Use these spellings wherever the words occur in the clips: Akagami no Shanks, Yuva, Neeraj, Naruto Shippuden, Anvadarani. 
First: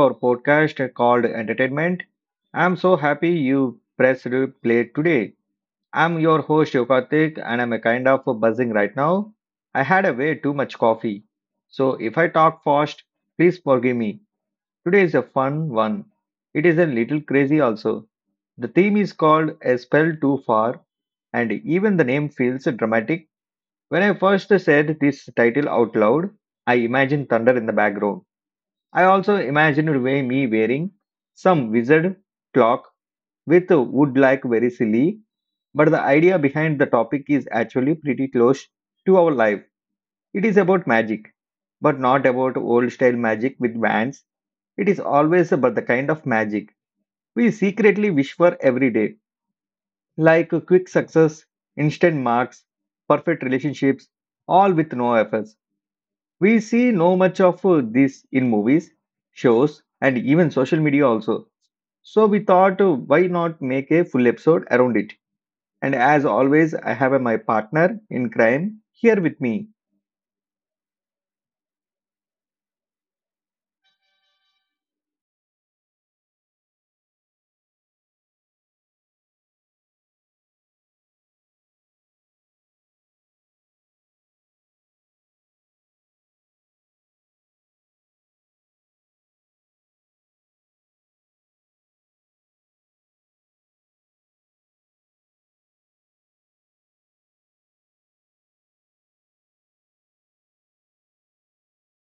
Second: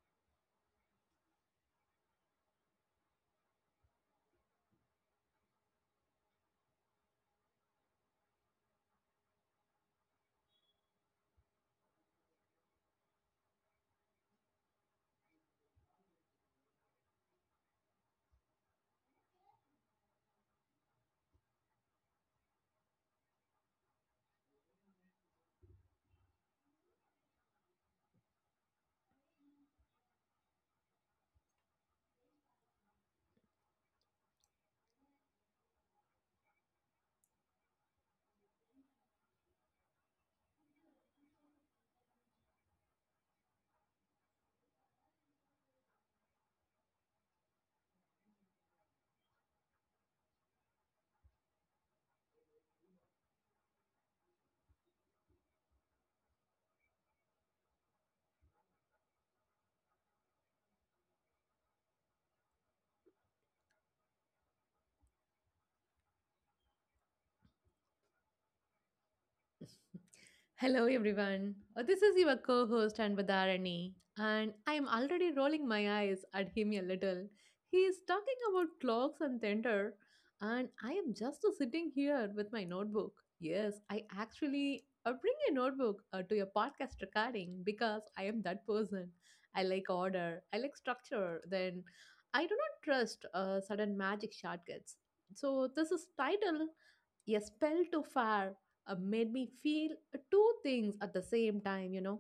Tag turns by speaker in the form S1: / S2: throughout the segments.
S1: our podcast called Entertainment. I'm so happy you pressed play today. I'm your host Yokatik and I'm a kind of buzzing right now. I had a way too much coffee. So if I talk fast, please forgive me. Today is a fun one. It is a little crazy also. The theme is called A Spell Too Far, and even the name feels dramatic. When I first said this title out loud, I imagined thunder in the background. I also imagined way me wearing some wizard clock with a wood like very silly, but the idea behind the topic is actually pretty close to our life. It is about magic, but not about old style magic with bands. It is always about the kind of magic we secretly wish for every day, like quick success, instant marks, perfect relationships, all with no effort. We see no much of this in movies, shows, and even social media also. So we thought, why not make a full episode around it? And as always, I have my partner in crime here with me.
S2: Hello, everyone. This is your co host Anvadarani, and I am already rolling my eyes at him a little. He is talking about clocks and thunder, and I am just sitting here with my notebook. Yes, I actually bring a notebook to your podcast recording because I am that person. I like order, I like structure, then I do not trust sudden magic shortcuts. So, this is title a spell to fire made me feel two things at the same time.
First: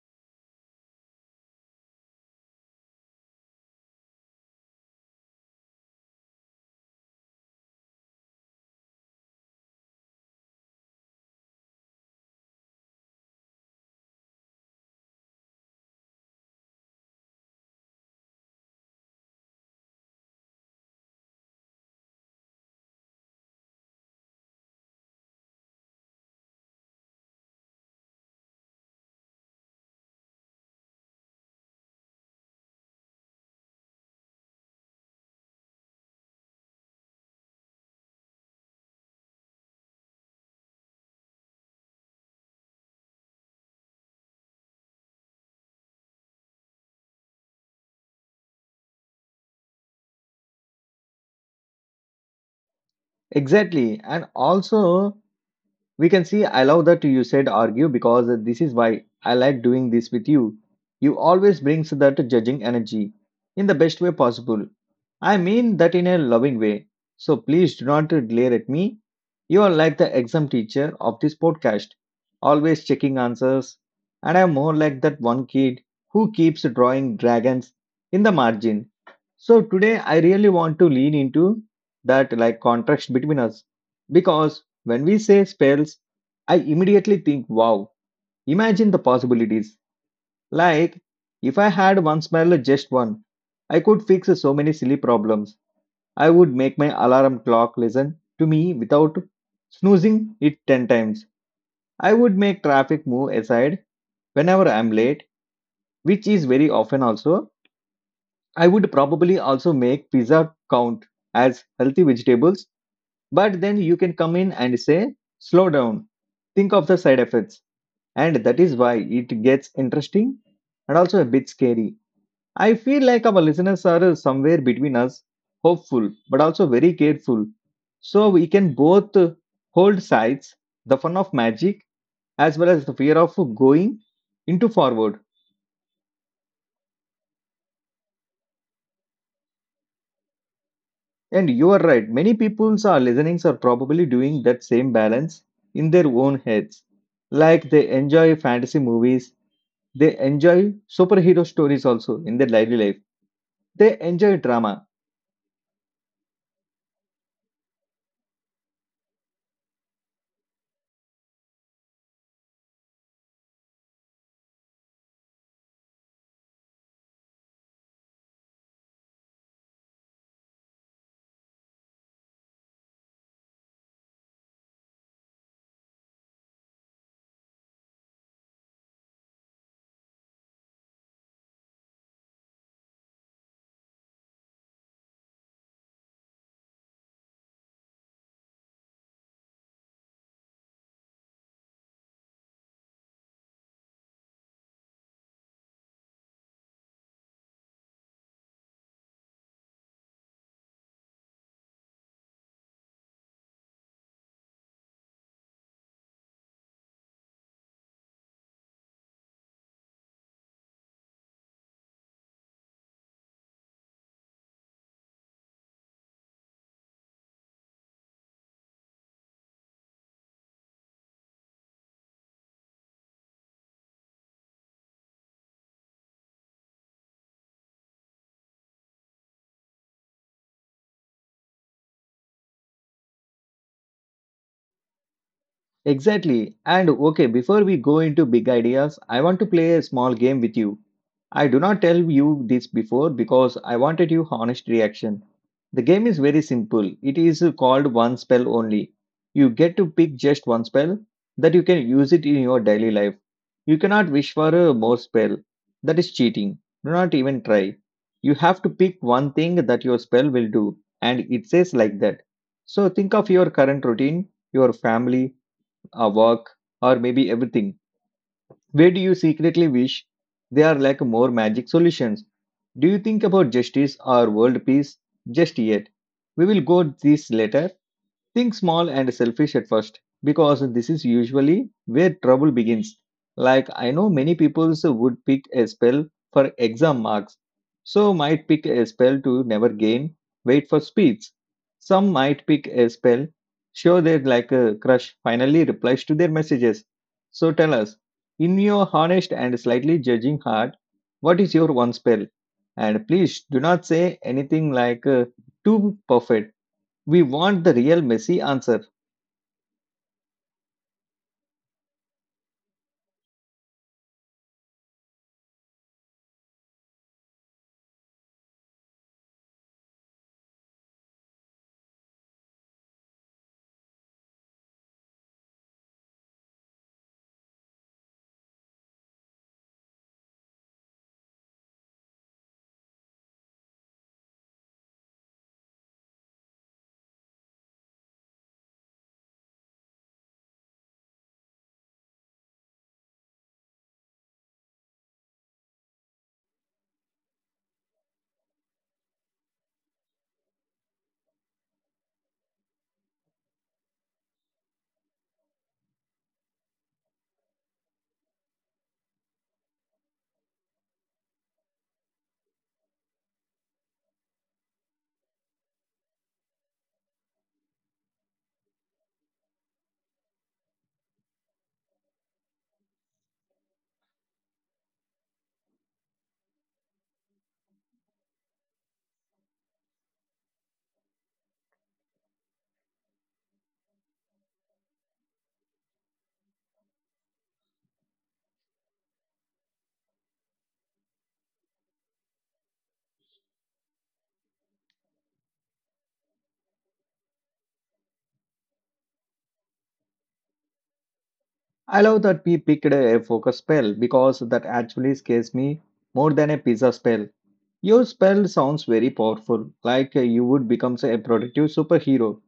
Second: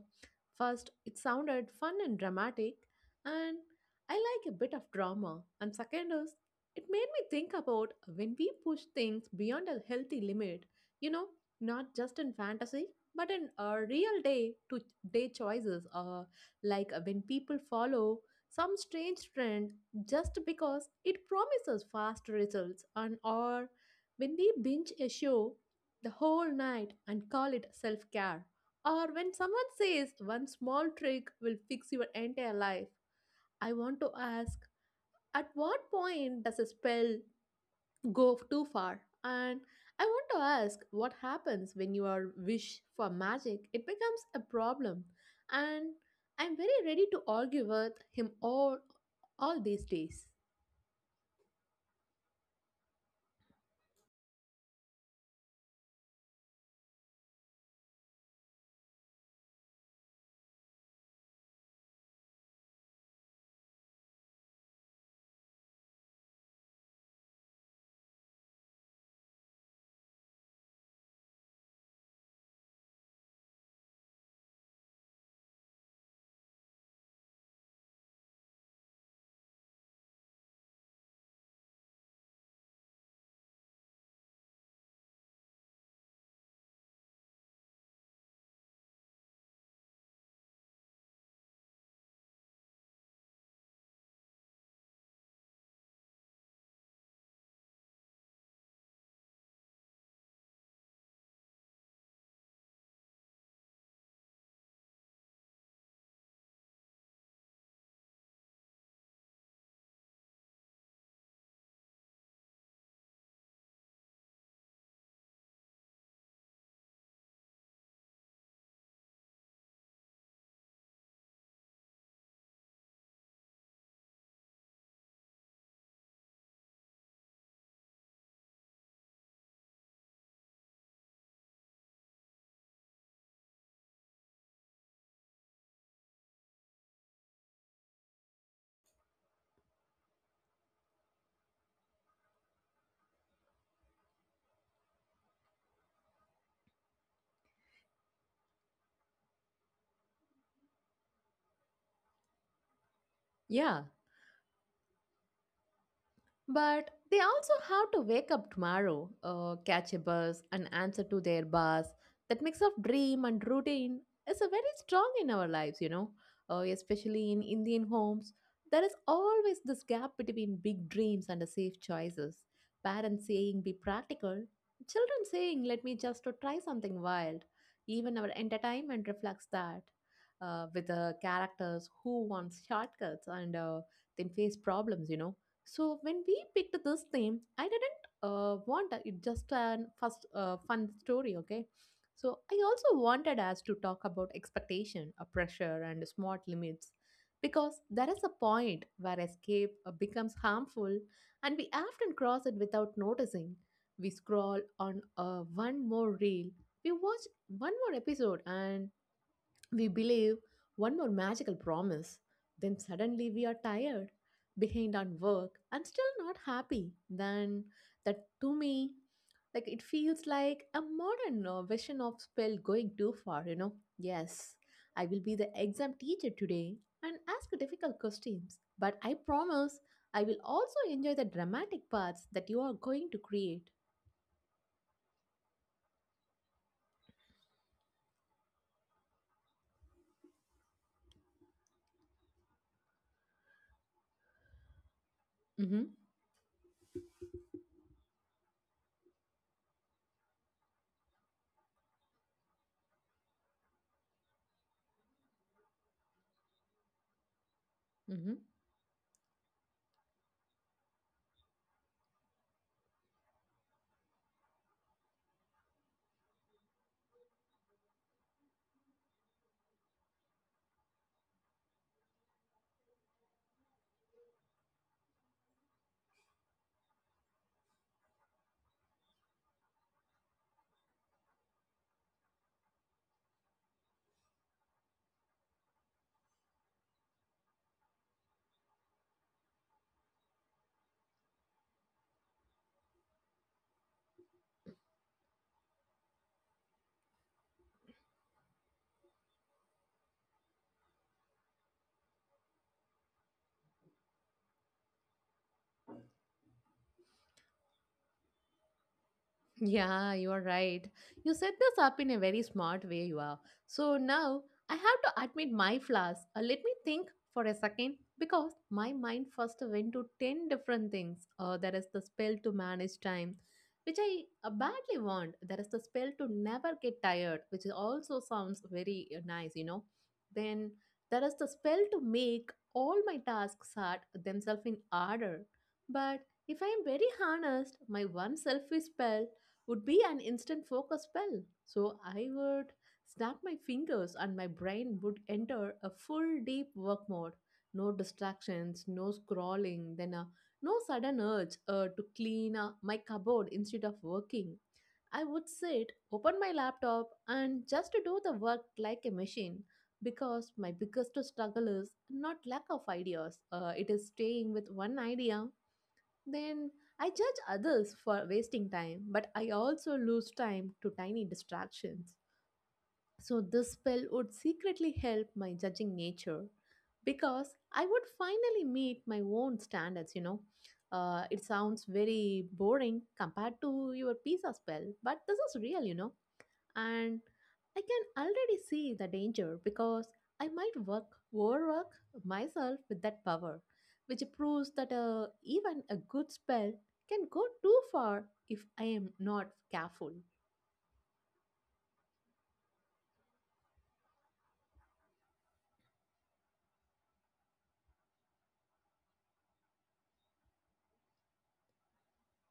S2: First, it sounded fun and dramatic, and I like a bit of drama. And second is, it made me think about when we push things beyond a healthy limit, you know, not just in fantasy, but in real day to day choices, like when people follow some strange trend just because it promises fast results and or when we binge a show the whole night and call it self care, or when someone says one small trick will fix your entire life, I want to ask at what point does a spell go too far? And I want to ask what happens when your wish for magic it becomes a problem and I'm very ready to argue with him all these days.
S1: Exactly. And also, we can see I love that you said argue because this is why I like doing this with you. You always brings that judging energy in the best way possible. I mean that in a loving way. So please do not glare at me. You are like the exam teacher of this podcast, always checking answers. And I am more like that one kid who keeps drawing dragons in the margin. So today I really want to lean into that like contrast between us. Because when we say spells, I immediately think, wow, imagine the possibilities. Like, if I had one spell, just one, I could fix so many silly problems. I would make my alarm clock listen to me without snoozing it 10 times. I would make traffic move aside whenever I'm late, which is very often also. I would probably also make pizza count as healthy vegetables, but then you can come in and say, slow down, think of the side effects. And that is why it gets interesting and also a bit scary. I feel like our listeners are somewhere between us, hopeful but also very careful, so we can both hold sides the fun of magic as well as the fear of going into forward. And you are right, many people's are listenings are probably doing that same balance in their own heads. Like they enjoy fantasy movies, they enjoy superhero stories also in their daily life,
S2: Yeah,
S1: they enjoy drama.
S2: but they also have to wake up tomorrow, catch a bus, and answer to their boss. That mix of dream and routine is a very strong in our lives, you know, especially in Indian homes. There is always this gap between big dreams and the safe choices. Parents saying be practical, children saying let me just to try something wild. Even our entertainment reflects that, with the characters who want shortcuts and then face problems, you know so when we picked this theme, I didn't want a- it just an first fun story, okay? So I also wanted us to talk about expectation, a pressure, and smart limits, because there is a point where escape becomes harmful, and we often cross it without noticing. We scroll on one more reel, we watch one more episode, and we believe one more magical promise, then suddenly we are tired, behind on work, and still not happy. Then, that to me, like it feels like a modern version of spell going too far, you know. Yes, I will be the exam teacher today and ask difficult questions, but I promise I will also enjoy the dramatic parts that you are going to create.
S1: Exactly. And okay, before we go into big ideas, I want to play a small game with you. I do not tell you this before because I wanted your honest reaction. The
S2: Mm-hmm.
S1: game is very simple. It is called one spell only. You get to pick just one spell that you can use it in your daily life. You cannot wish for a more spell. That is cheating. Do not even try.
S2: Mm-hmm.
S1: You have to pick one thing that your spell will do and it says like that. So think of your current routine, your family, our work, or maybe everything? Where do you secretly wish there are like more magic solutions? Do you think about justice or world peace just yet? We will go this later. Think small and selfish at first, because this is usually where trouble begins. Like, I know many people would pick a spell for exam marks, so might pick a spell to never gain weight for speeds. Some might pick a spell, show their like a crush finally replies to their messages. So tell us, in your honest and slightly judging heart, what is your one spell? And please do not say anything like too perfect. We want the real messy answer.
S2: Yeah, you are right. You set this up in a very smart way, you are. So now I have to admit my flaws. Let me think for a second because my mind first went to 10 different things. There is the spell to manage time, which I badly want. There is the spell to never get tired, which is also sounds very nice, you know. Then there is the spell to make all my tasks at themselves in order. But if I am very honest, my one selfish spell would be an instant focus spell. So I would snap my fingers and my brain would enter a full deep work mode. No distractions, no scrolling, then no sudden urge to clean my cupboard instead of working. I would sit, open my laptop, and just do the work like a machine because my biggest struggle is not lack of ideas, it is staying with one idea then I judge others for wasting time, but I also lose time to tiny distractions. So this spell would secretly help my judging nature because I would finally meet my own standards, you know. It sounds very boring compared to your pizza spell, but this is real, you know and I can already see the danger because I might work overwork myself with that power, which proves that even a good spell can go too far if I am not careful.
S1: I love that we picked a focus spell because that actually scares me more than a pizza spell. Your spell sounds very powerful, like you would become say, a productive superhero.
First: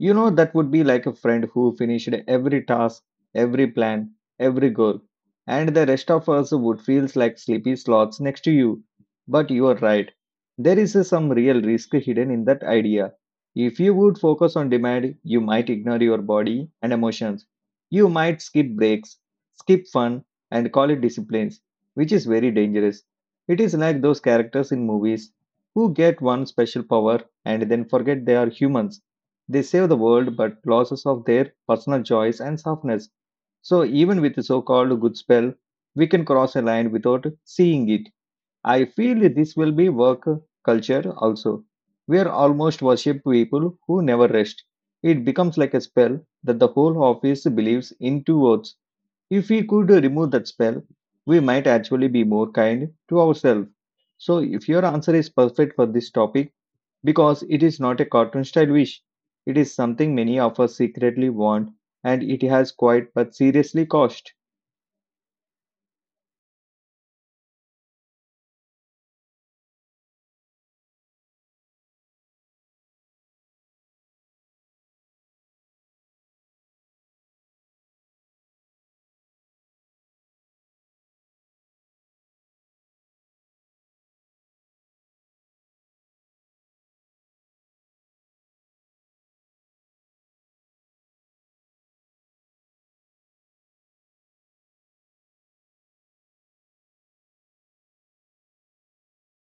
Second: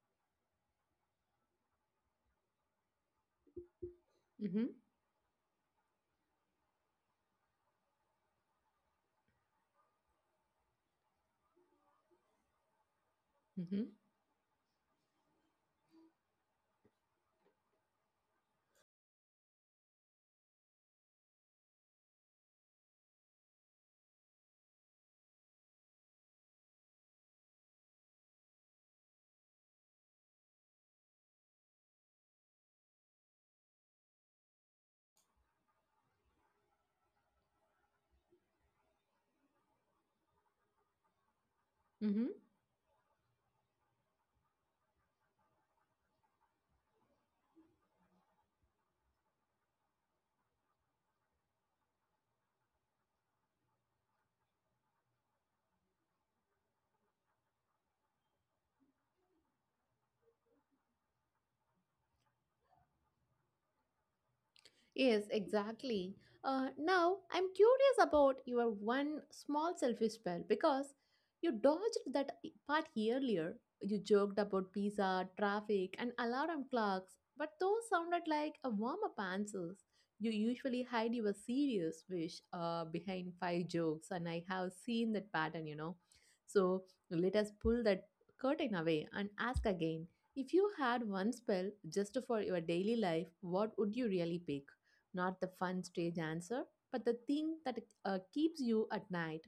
S1: You know, that would be like a friend who finished every task, every plan,
S2: Mm-hmm.
S1: every goal, and the rest of us would feel like sleepy sloths next to you. But you are right. There is some real risk hidden in that idea. If
S2: Mm-hmm.
S1: you would focus on demand, you might ignore your body and emotions. You might skip breaks, skip fun, and call it disciplines, which is very dangerous. It is like those characters in movies who get one special power and then forget they are humans. They save the world but losses of their personal joys and softness. So even with the so-called good spell, we can cross a line without seeing it. I feel this will be work culture also. We are
S2: Mm-hmm.
S1: almost worship people who never rest. It becomes like a spell that the whole office believes in towards. If we could remove that spell, we might actually be more kind to ourselves. So, if your answer is perfect for this topic, because it is not a cartoon style wish, it is something many of us secretly want and it has quite but seriously cost.
S2: Yes, exactly. Now, I'm curious about your one small selfish spell because you dodged that I- part earlier. You joked about pizza, traffic, and alarm clocks, but those sounded like a warm up answers. You usually hide your serious wish behind five jokes, and I have seen that pattern, you know. So, let us pull that curtain away and ask again if you had one spell just for your daily life, what would you really pick? Not the fun stage answer, but the thing that keeps you at night.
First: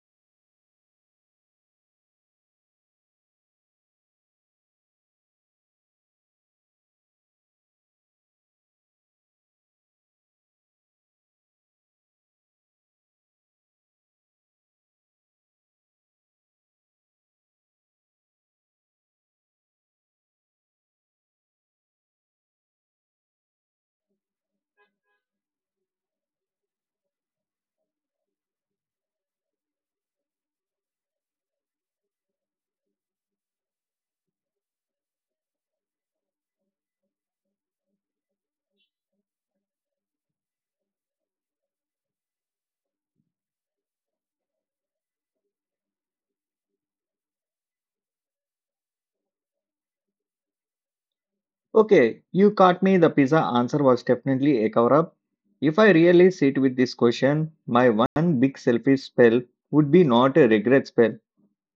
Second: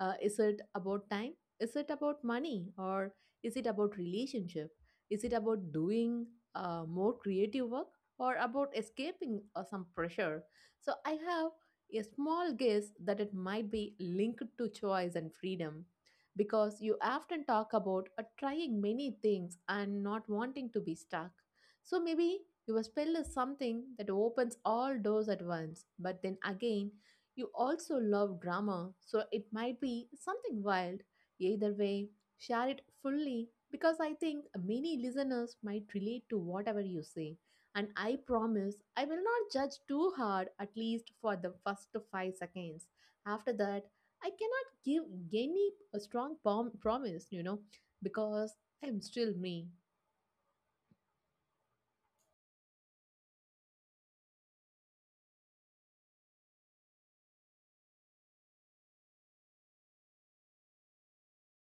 S2: Is it about time? Is it about money? Or is it about relationship? Is it about doing more creative work? Or about escaping some pressure? So I have a small guess that it might be linked to choice and freedom because you often talk about trying many things and not wanting to be stuck. So maybe your spell is something that opens all doors at once, but then again, you also love drama, so it might be something wild. Either way, share it fully because I think many listeners might relate to whatever you say. And I promise I will not judge too hard, at least for the first 5 seconds. After that, I cannot give any a strong promise, you know, because I'm still me.
S1: Okay, you caught me, the pizza answer was definitely a cover up. If I really sit with this question, my one big selfish spell would be not a regret spell.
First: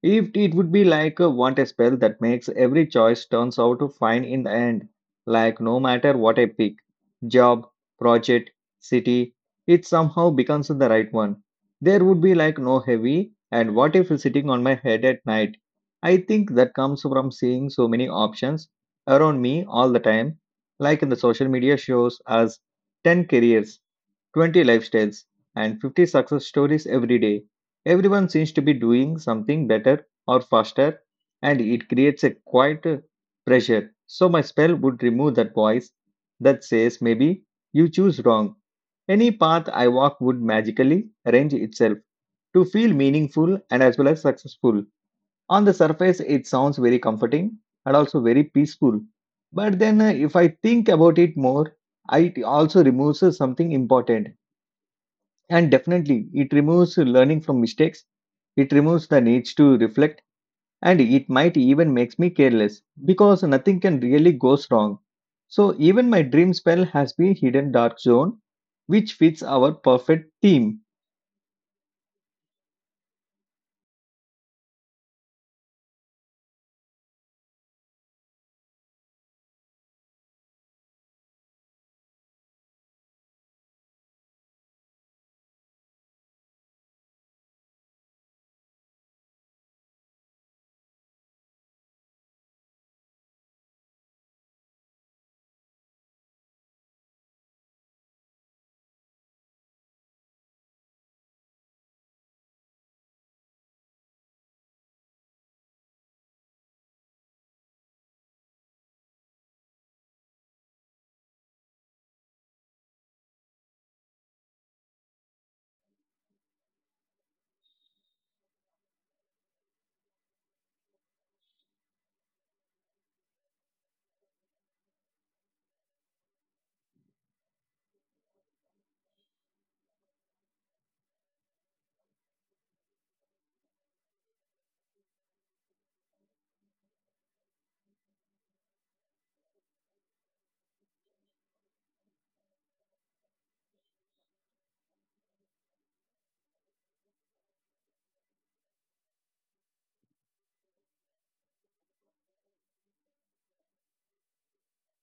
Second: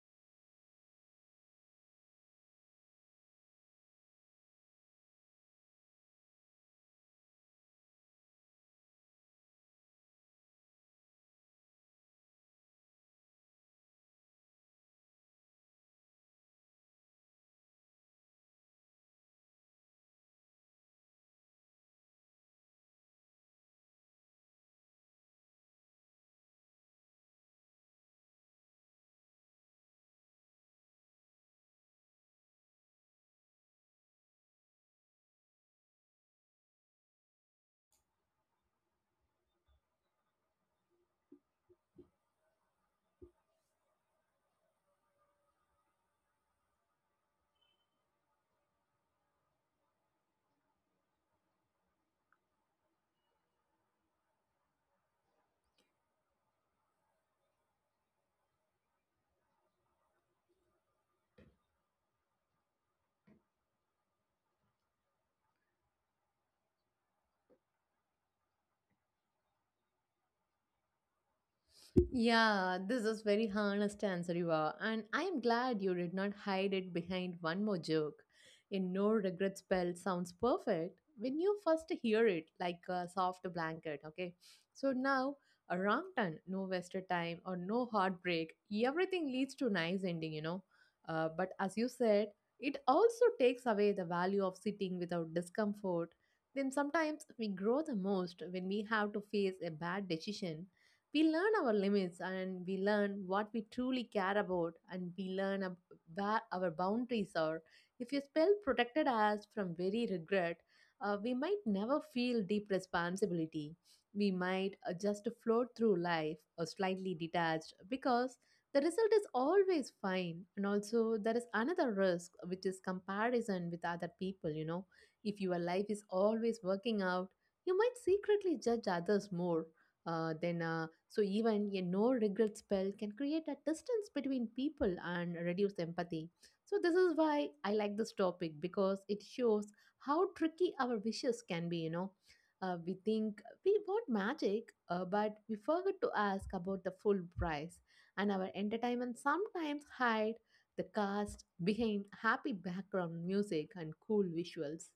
S1: If it would be like a want a spell that makes every choice turns out to fine in the end, like no matter what I pick, job, project, city, it somehow becomes the right one. There would be like no heavy and what if sitting on my head at night. I think that comes from seeing so many options around me all the time, like in the social media shows us 10 careers 20 lifestyles, and 50 success stories every day. Everyone seems to be doing something better or faster, and it creates a quiet pressure. So, my spell would remove that voice that says maybe you choose wrong. Any path I walk would magically arrange itself to feel meaningful and as well as successful. On the surface, it sounds very comforting and also very peaceful. But then, if I think about it more, it also removes something important and definitely, it removes learning from mistakes, it removes the needs to reflect, and it might even makes me careless because nothing can really go wrong. So even my dream spell has been hidden dark zone, which fits our perfect team.
S2: Yeah, this is very honest answer, Yuva, and I am glad you did not hide it behind one more joke. A no regret spell sounds perfect when you first hear it, like a soft blanket. Okay, so now a wrong turn, no wasted time, or no heartbreak. Everything leads to nice ending, you know. But as you said, it also takes away the value of sitting without discomfort. Then sometimes we grow the most when we have to face a bad decision we learn our limits and we learn what we truly care about and we learn where our boundaries are. If your spell protected us from very regret, we might never feel deep responsibility. We might just float through life or slightly detached because the result is always fine. And also, there is another risk, which is comparison with other people. You know, if your life is always working out, you might secretly judge others more so even a no regret spell can create a distance between people and reduce empathy. So, this is why I like this topic because it shows how tricky our wishes can be. You know, we think we want magic, but we forget to ask about the full price, and our entertainment sometimes hide the cast behind happy background music and cool visuals.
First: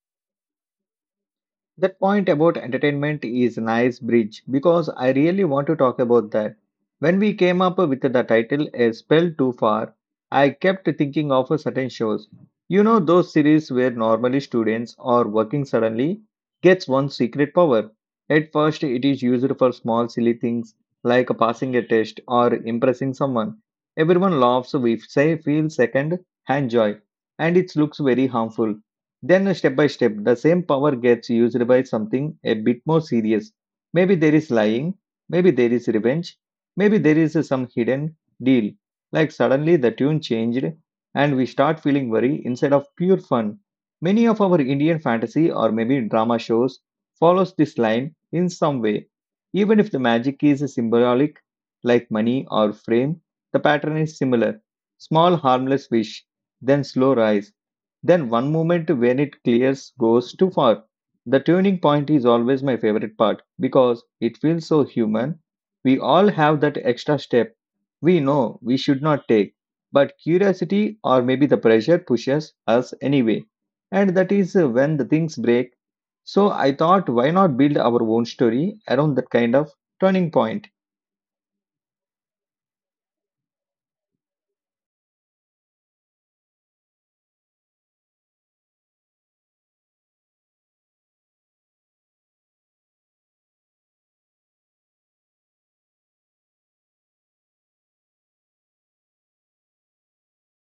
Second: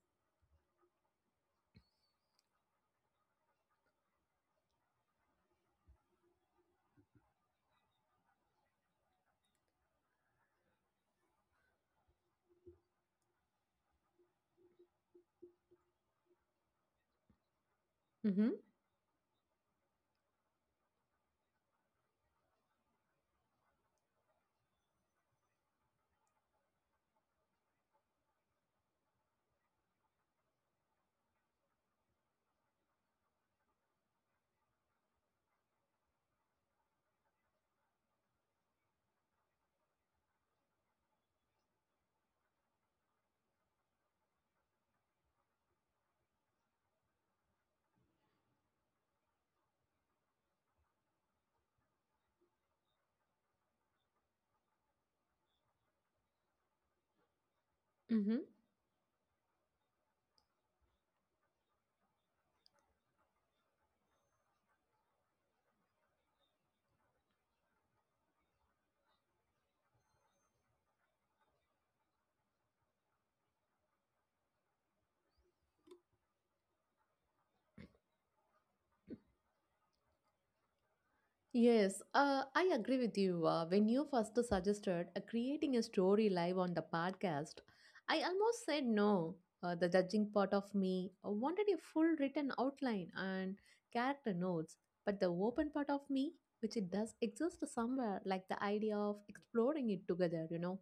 S1: That point about entertainment is a nice bridge because I really want to talk about that. When we came up with the title A Spell Too Far, I kept thinking of certain shows. You know those series where normally students or working suddenly gets one secret power.
S2: Mm-hmm.
S1: At first it is used for small silly things like passing a test or impressing someone. Everyone laughs we say feel second hand joy and it looks very harmful. Then, step by step, the same power gets used by something a bit more serious. Maybe there is lying, maybe there is revenge, maybe there is some hidden deal. Like suddenly the tune changed and we start feeling worry instead of pure fun. Many of our Indian fantasy or maybe drama shows follows this line in some way. Even if the magic is symbolic, like money or fame, the pattern is similar. Small harmless wish, then slow rise then
S2: Mm-hmm.
S1: one moment when it clears goes too far. The turning point is always my favorite part because it feels so human. We all have that extra step we know we should not take, but curiosity or maybe the pressure pushes us anyway. And that is when the things break. So I thought, why not build our own story around that kind of turning point?
S2: Yes, I agree with you. When you first suggested creating a story live on the podcast, I almost said no. The judging part of me wanted a full written outline and character notes, but the open part of me, which it does exist somewhere, like the idea of exploring it together, you know.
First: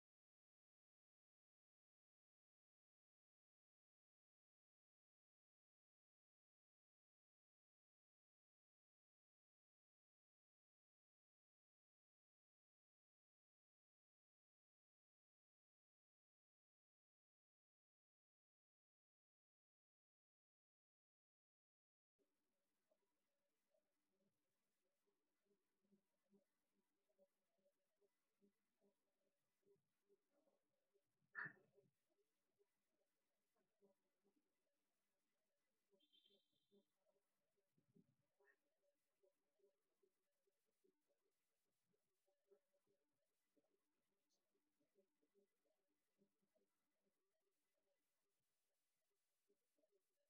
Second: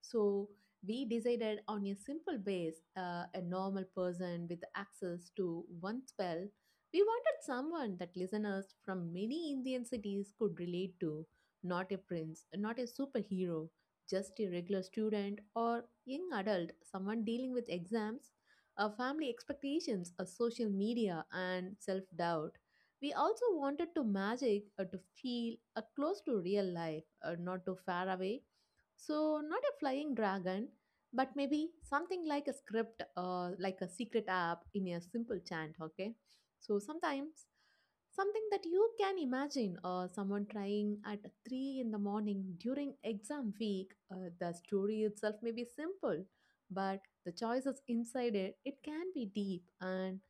S2: So we decided on a simple base, a normal person with access to one spell we wanted someone that listeners from many Indian cities could relate to, not a prince, not a superhero, just a regular student or young adult, someone dealing with exams, family expectations, social media, and self doubt. We also wanted to magic to feel close to real life, not too far away. So, not a flying dragon, but maybe something like a script or like a secret app in a simple chant, okay? So sometimes something that you can imagine someone trying at 3 in the morning during exam week, the story itself may be simple, but the choices inside it, it can be deep and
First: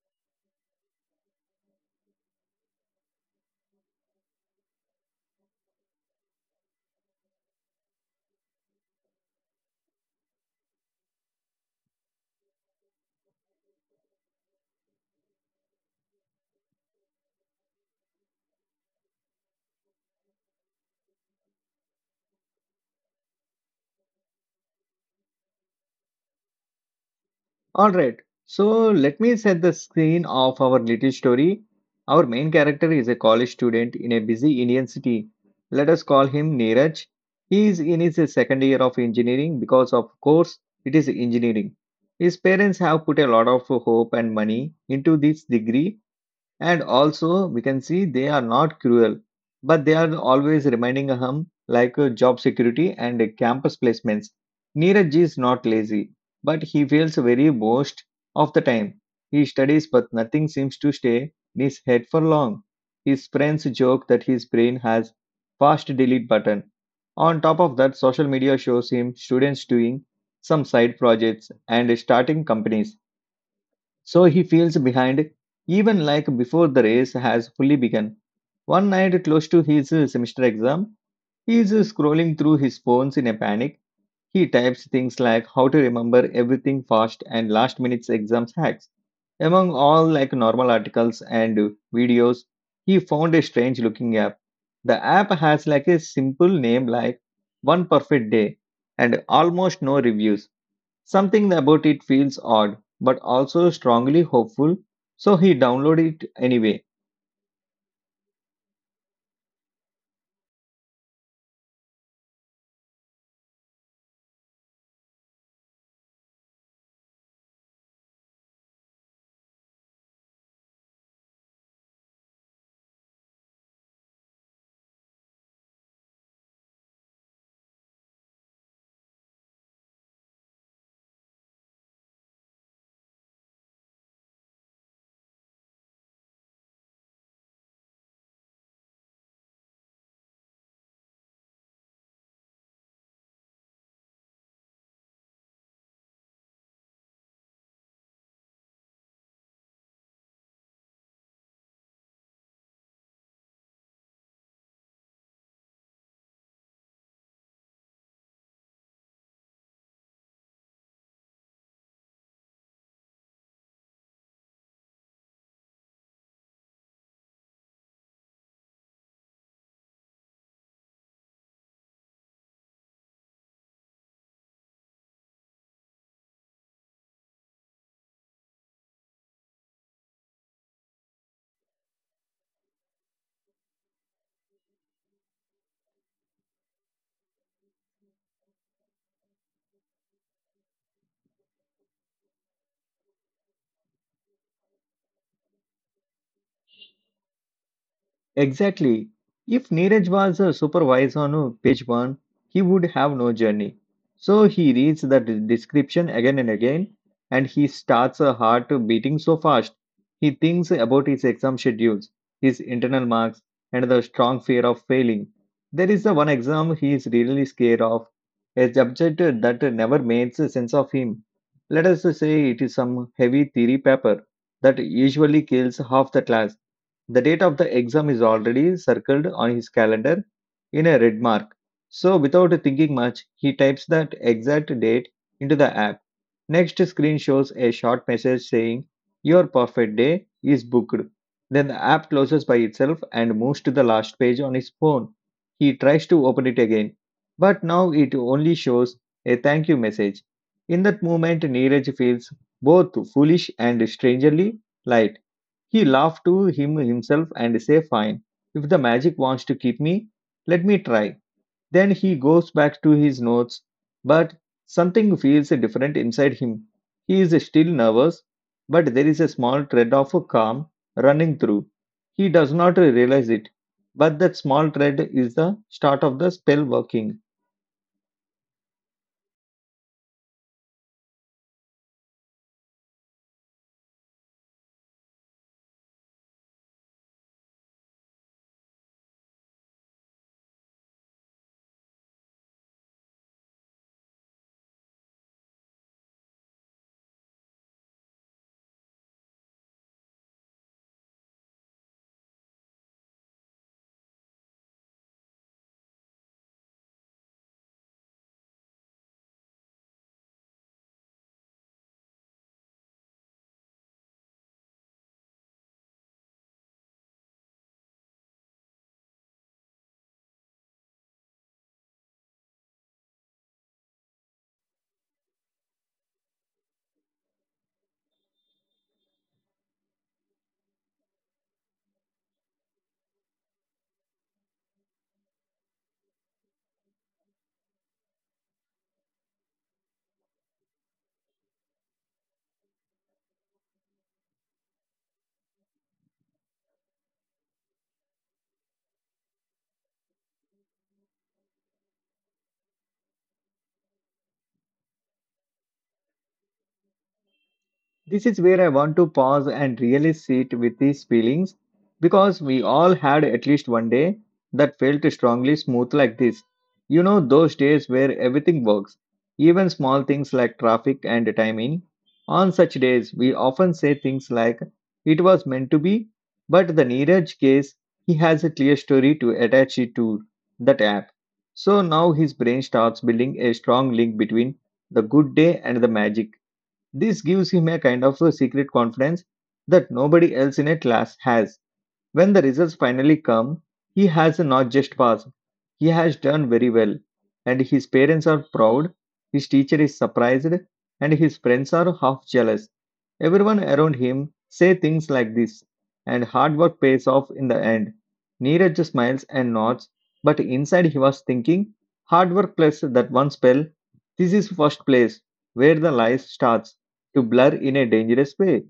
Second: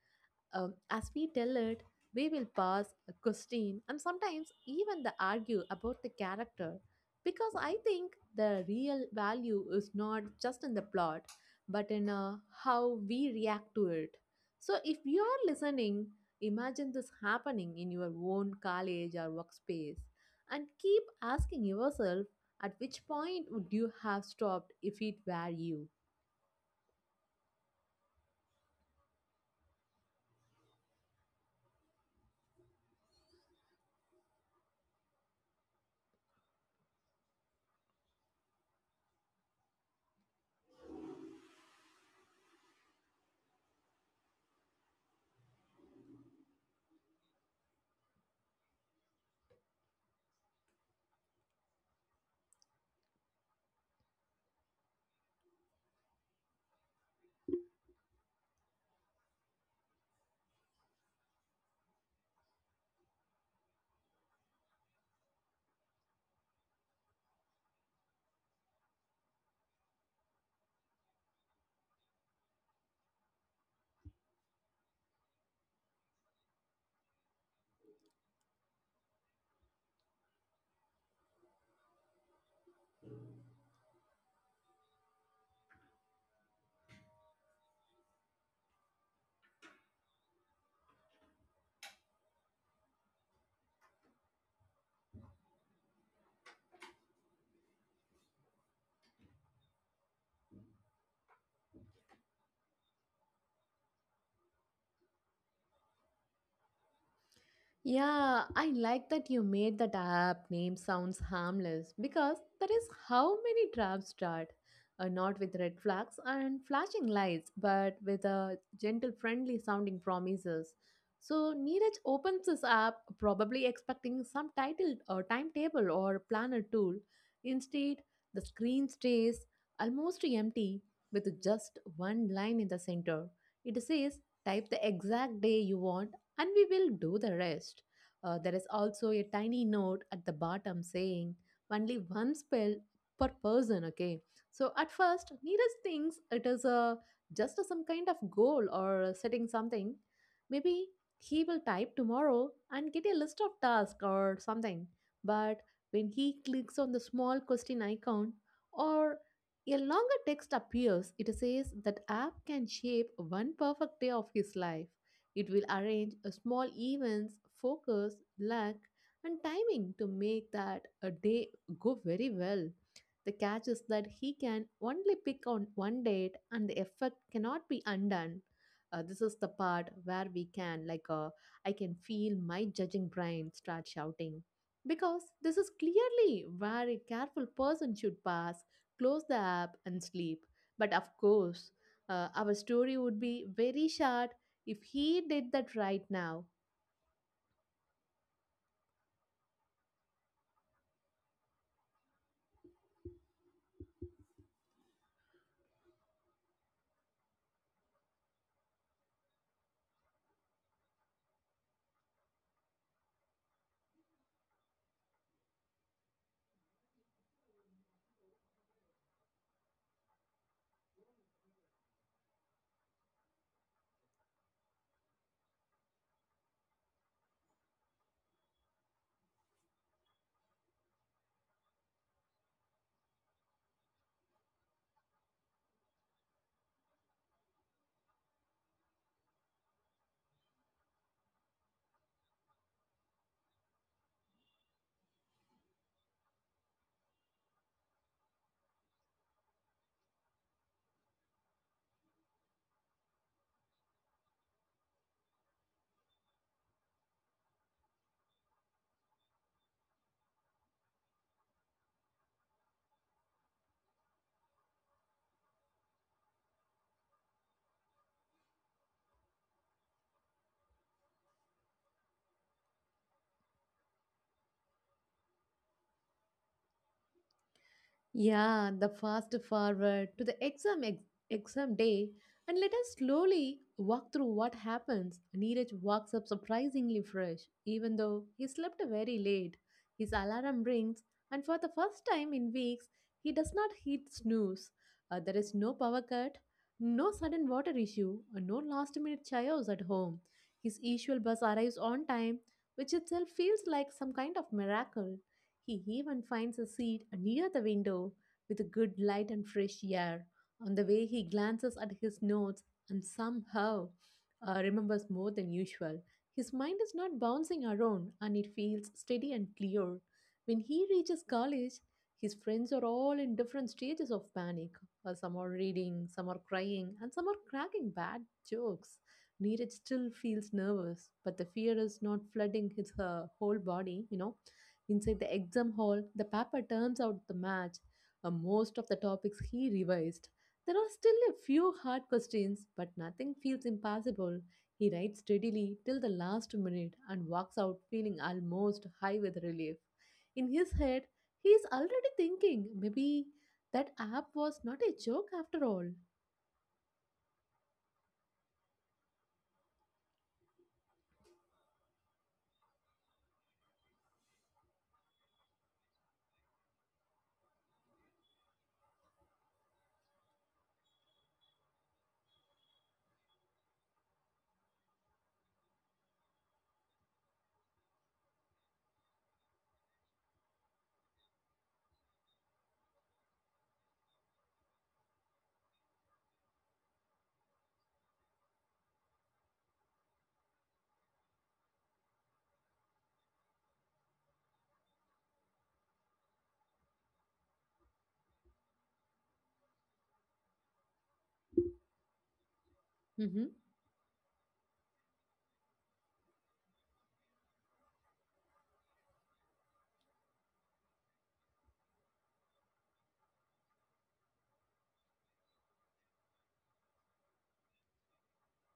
S2: as we tell it, we will pass, question, and sometimes even the argue about the character because I think the real value is not just in the plot but in how we react to it. So if you are listening, imagine this happening in your own college or workspace and keep asking yourself at which point would you have stopped if it were you?
S1: All right, so let me set the scene of our little story. Our main character is a college student in a busy Indian city. Let us call him Neeraj. He is in his second year of engineering because, of course, it is engineering. His parents have put a lot of hope and money into this degree, and also, we can see they are not cruel, but they are always reminding him like job security and campus placements. Neeraj Ji is not lazy, but he feels very most of the time. He studies, but nothing seems to stay in his head for long. His friends joke that his brain has fast delete button. On top of that, social media shows him students doing some side projects and starting companies so he feels behind, even like before the race has fully begun. One night, close to his semester exam, he is scrolling through his phones in a panic. He types things like how to remember everything fast and last minute's exams hacks. Among all like normal articles and videos, he found a strange looking app. The app has like a simple name like One Perfect Day and almost no reviews. Something about it feels odd, but also strongly hopeful, so he downloaded it anyway.
S2: Yeah, I like that you made that app name sounds harmless because that is how many traps start. Not with red flags and flashing lights, but with a gentle, friendly sounding promises. So Neeraj opens this app, probably expecting some title or timetable or planner tool. Instead, the screen stays almost empty with just one line in the center. It says, type the exact day you want and we will do the rest. There is also a tiny note at the bottom saying only one spell per person, okay? So at first, Neeraj thinks it is a some kind of goal or setting something. Maybe he will type tomorrow and get a list of tasks or something. But when he clicks on the small question icon or a longer text appears, it says that app can shape one perfect day of his life. It will arrange a small events, focus, luck, and timing to make that a day go very well. The catch is that he can only pick on one date and the effect cannot be undone. This is the part where we can, I can feel my judging brain start shouting. Because this is clearly where a careful person should pass, close the app, and sleep. But of course, our story would be very short if he did that right now,
S1: Exactly. If Neeraj was a supervisor on page one, he would have no journey. So he reads the description again and again, and he starts a heart beating so fast. He thinks about his exam schedules, his internal marks, and the strong fear of failing. There is the one exam he is really scared of, a subject that never makes sense of him. Let us say it is some heavy theory paper that usually kills half the class. The date of the exam is already circled on his calendar in a red mark. So, without thinking much, he types that exact date into the app. Next screen shows a short message saying, Your perfect day is booked. Then the app closes by itself and moves to the last page on his phone. He tries to open it again, but now it only shows a thank you message. In that moment, Neeraj feels both foolish and strangely light. He laughed to him himself and say fine, if the magic wants to keep me, let me try. Then he goes back to his notes, but something feels different inside him. He is still nervous, but there is a small thread of calm running through. He does not realize it, but that small thread is the start of the spell working.
S2: yeah, the fast forward to the exam day and let us slowly walk through what happens. Neeraj walks up surprisingly fresh, even though he slept very late. His alarm rings, and for the first time in weeks, he does not hit snooze. There is no power cut, no sudden water issue, and no last minute chaos at home. His usual bus arrives on time, which itself feels like some kind of miracle. He even finds a seat near the window with good light and fresh air. On the way, he glances at his notes and somehow remembers more than usual. His mind is not bouncing around and it feels steady and clear. When he reaches college, his friends are all in different stages of panic. Some are reading, some are crying, and some are cracking bad jokes. Neeraj still feels nervous, but the fear is not flooding his whole body, you know. Inside the exam hall, the papa turns out the match, most of the topics he revised. There are still a few hard questions, but nothing feels impossible. He writes steadily till the last minute and walks out feeling almost high with relief. In his head, he is already thinking maybe that app was not a joke after all.
S1: This is where I want to pause and really sit with these feelings because we all had at least one day that felt strongly smooth like this. You know, those days where everything works, even small things like traffic and timing. On such days, we often say things like, it was meant to be, but the Neeraj case, he has a clear story to attach it to that app. So now his brain starts building a strong link between the good day and the magic. This gives him a kind of a secret confidence that nobody else in a class has. When the results finally come, he has not just passed, he has done very well, and his parents are proud, his teacher is surprised, and his friends are half jealous.
S2: Mhm.
S1: Everyone around him say things like this, and hard work pays off in the end. Neeraj smiles and nods, but inside he was thinking, hard work plus that one spell, this is first place where the lies starts to blur in a dangerous way,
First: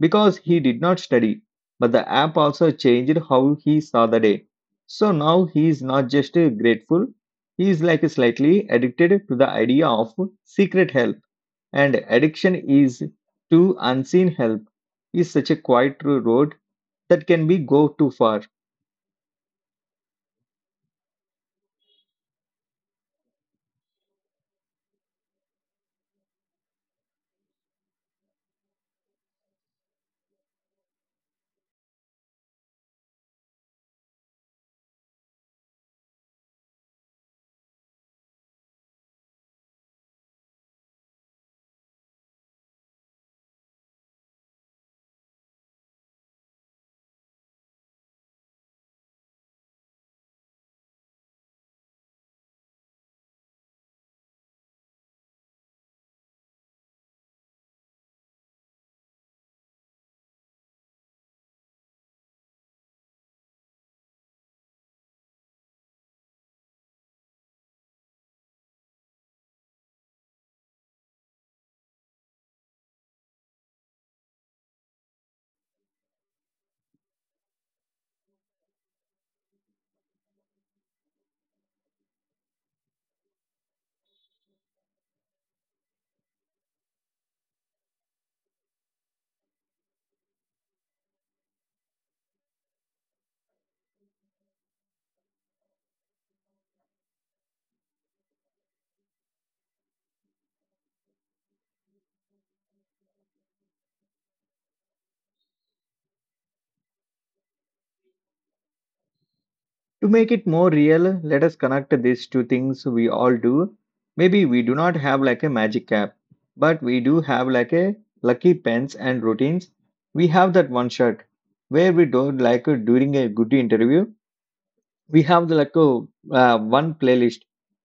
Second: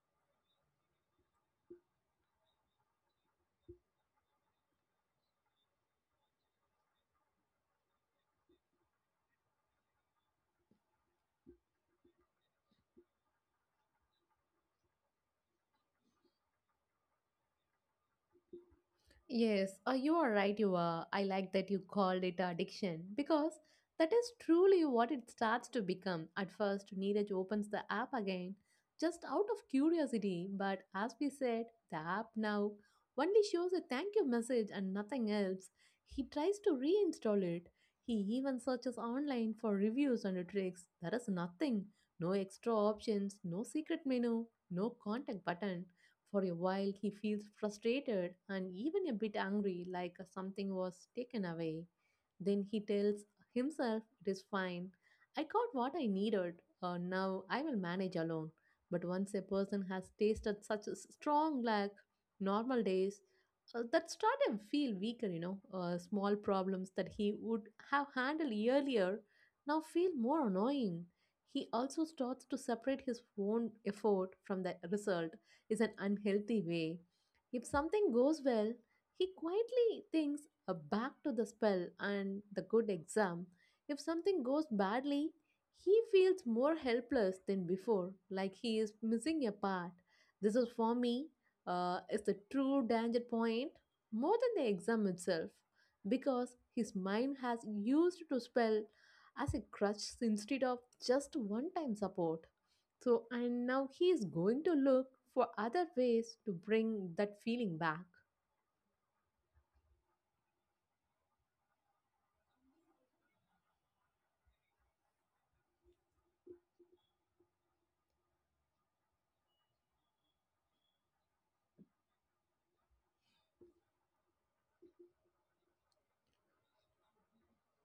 S1: because he did not study but the app also changed how he saw the day. So now he is not just grateful, he is like slightly addicted to the idea of secret help. And addiction is to unseen help is such a quiet road that can be go too far.
S2: Yes, you are right. You are. I like that you called it addiction because that is truly what it starts to become. At first, Neeraj opens the app again just out of curiosity, but as we said, the app now only shows a thank you message and nothing else. He tries to reinstall it. He even searches online for reviews and tricks. There is nothing. No extra options, no secret menu, no contact button. For a while, he feels frustrated and even a bit angry, like something was taken away. Then he tells himself it is fine. I got what I needed. Now I will manage alone. But once a person has tasted such a strong lack, normal days, that start to feel weaker, you know. Small problems that he would have handled earlier now feel more annoying. He also starts to separate his own effort from the result is an unhealthy way. If something goes well, he quietly thinks back to the spell and the good exam. If something goes badly, he feels more helpless than before, like he is missing a part. This is for me, is the true danger point more than the exam itself, because his mind has used to spell as a crutch instead of just one time support. So, and now he is going to look for other ways to bring that feeling back.
S1: To make it more real, let us connect these two things we all do. Maybe we do not have like a magic cap, but we do have like a lucky pens and routines. We have that one shot where we don't like during a good interview. We have the like one playlist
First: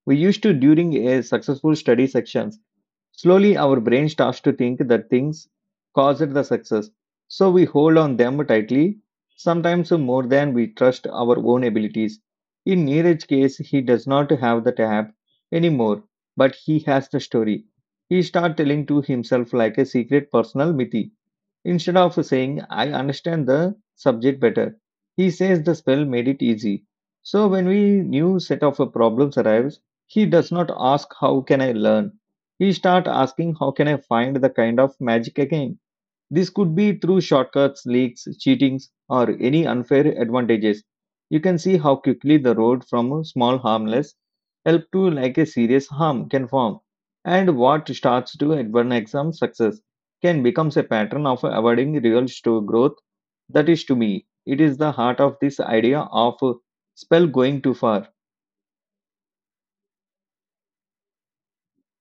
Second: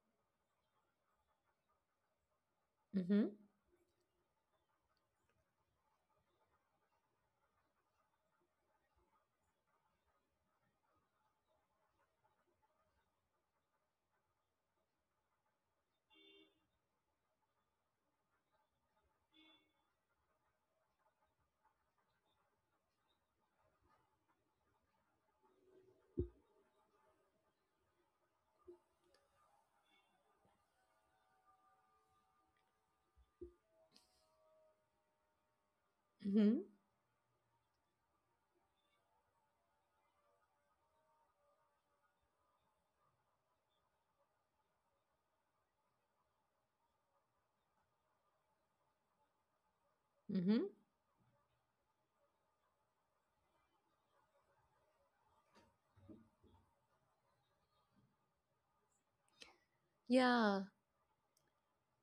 S1: we used to during a successful study section.
S2: Mm-hmm.
S1: Slowly, our brain starts to think that things caused the success, so we hold on them tightly, sometimes more than we trust our own abilities. In Neeraj's case, he does not have the tab anymore, but he has the story. He starts telling to himself like a secret personal myth. Instead of saying, I understand the subject better, he says the spell made it easy. So when we new set of problems arrives, he does not ask how can I learn. He start asking how can I find the kind of magic again. This
S2: Mm-hmm.
S1: could be through shortcuts, leaks, cheatings, or any unfair advantages. You can see how quickly the road from a small harmless help to like a serious harm can form, and what starts to advance exam success can
S2: Mm-hmm.
S1: becomes a pattern of avoiding real growth. That is to me, it is the heart of this idea of spell going too far.
S2: Yeah.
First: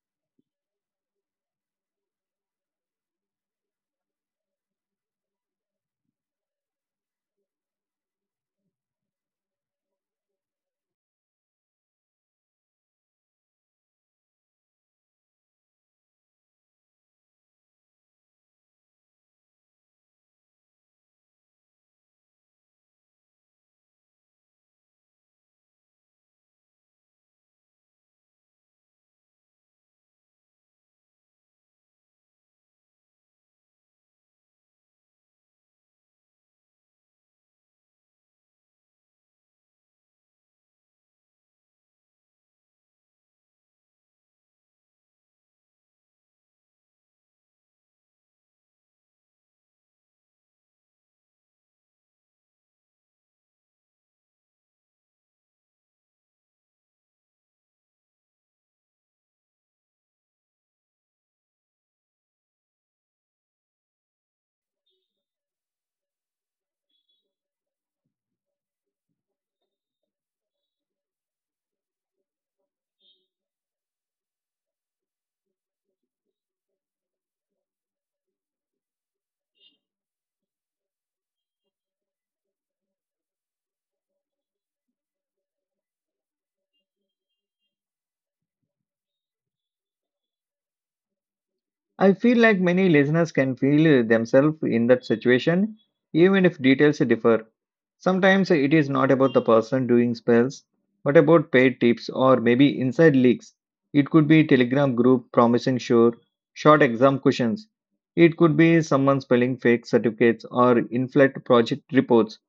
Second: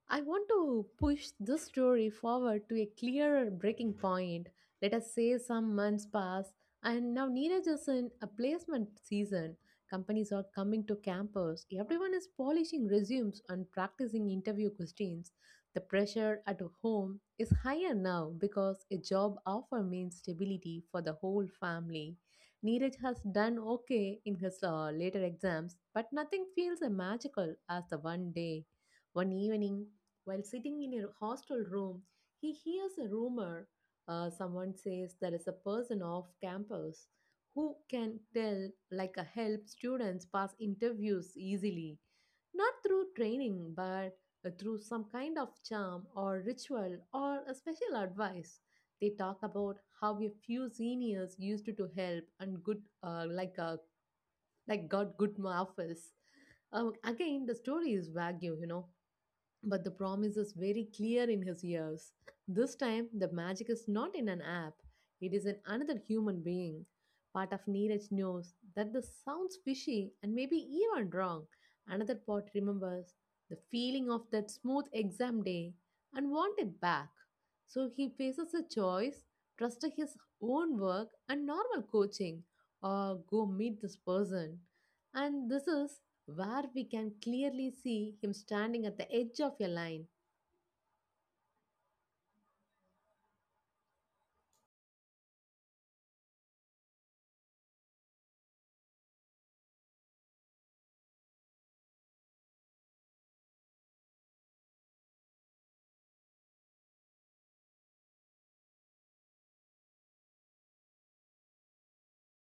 S2: I want to push this story forward to a clearer breaking point. Let us say some months pass, and now Neeraj is in a placement season. Companies are coming to campus. Everyone is polishing resumes and practicing interview questions. The pressure at home is higher now because a job offer means stability for the whole family. Neeraj has done okay in his later exams, but nothing feels as magical as the one day. One evening, while sitting in a hostel room, he hears a rumor. Someone says there is a person off campus who can tell, like a help students pass interviews easily, not through training, but through some kind of charm or ritual or a special advice. They talk about how a few seniors used to help and good, like a like got good offers. Again, the story is vague, you know, but the promise is very clear in his ears. This time, the magic is not in an app, it is in another human being. Part of Neeraj knows that this sounds fishy and maybe even wrong. Another part remembers the feeling of that smooth exam day and wants it back. So he faces a choice trust to his own work and normal coaching, or go meet this person. And this is where we can clearly see him standing at the edge of a line.
S1: I feel like many listeners can feel themselves in that situation, even if details differ. Sometimes it is not about the person doing spells, but about paid tips or maybe inside leaks. It could be Telegram group promising sure short exam questions. It could be someone spelling fake certificates or inflate project reports.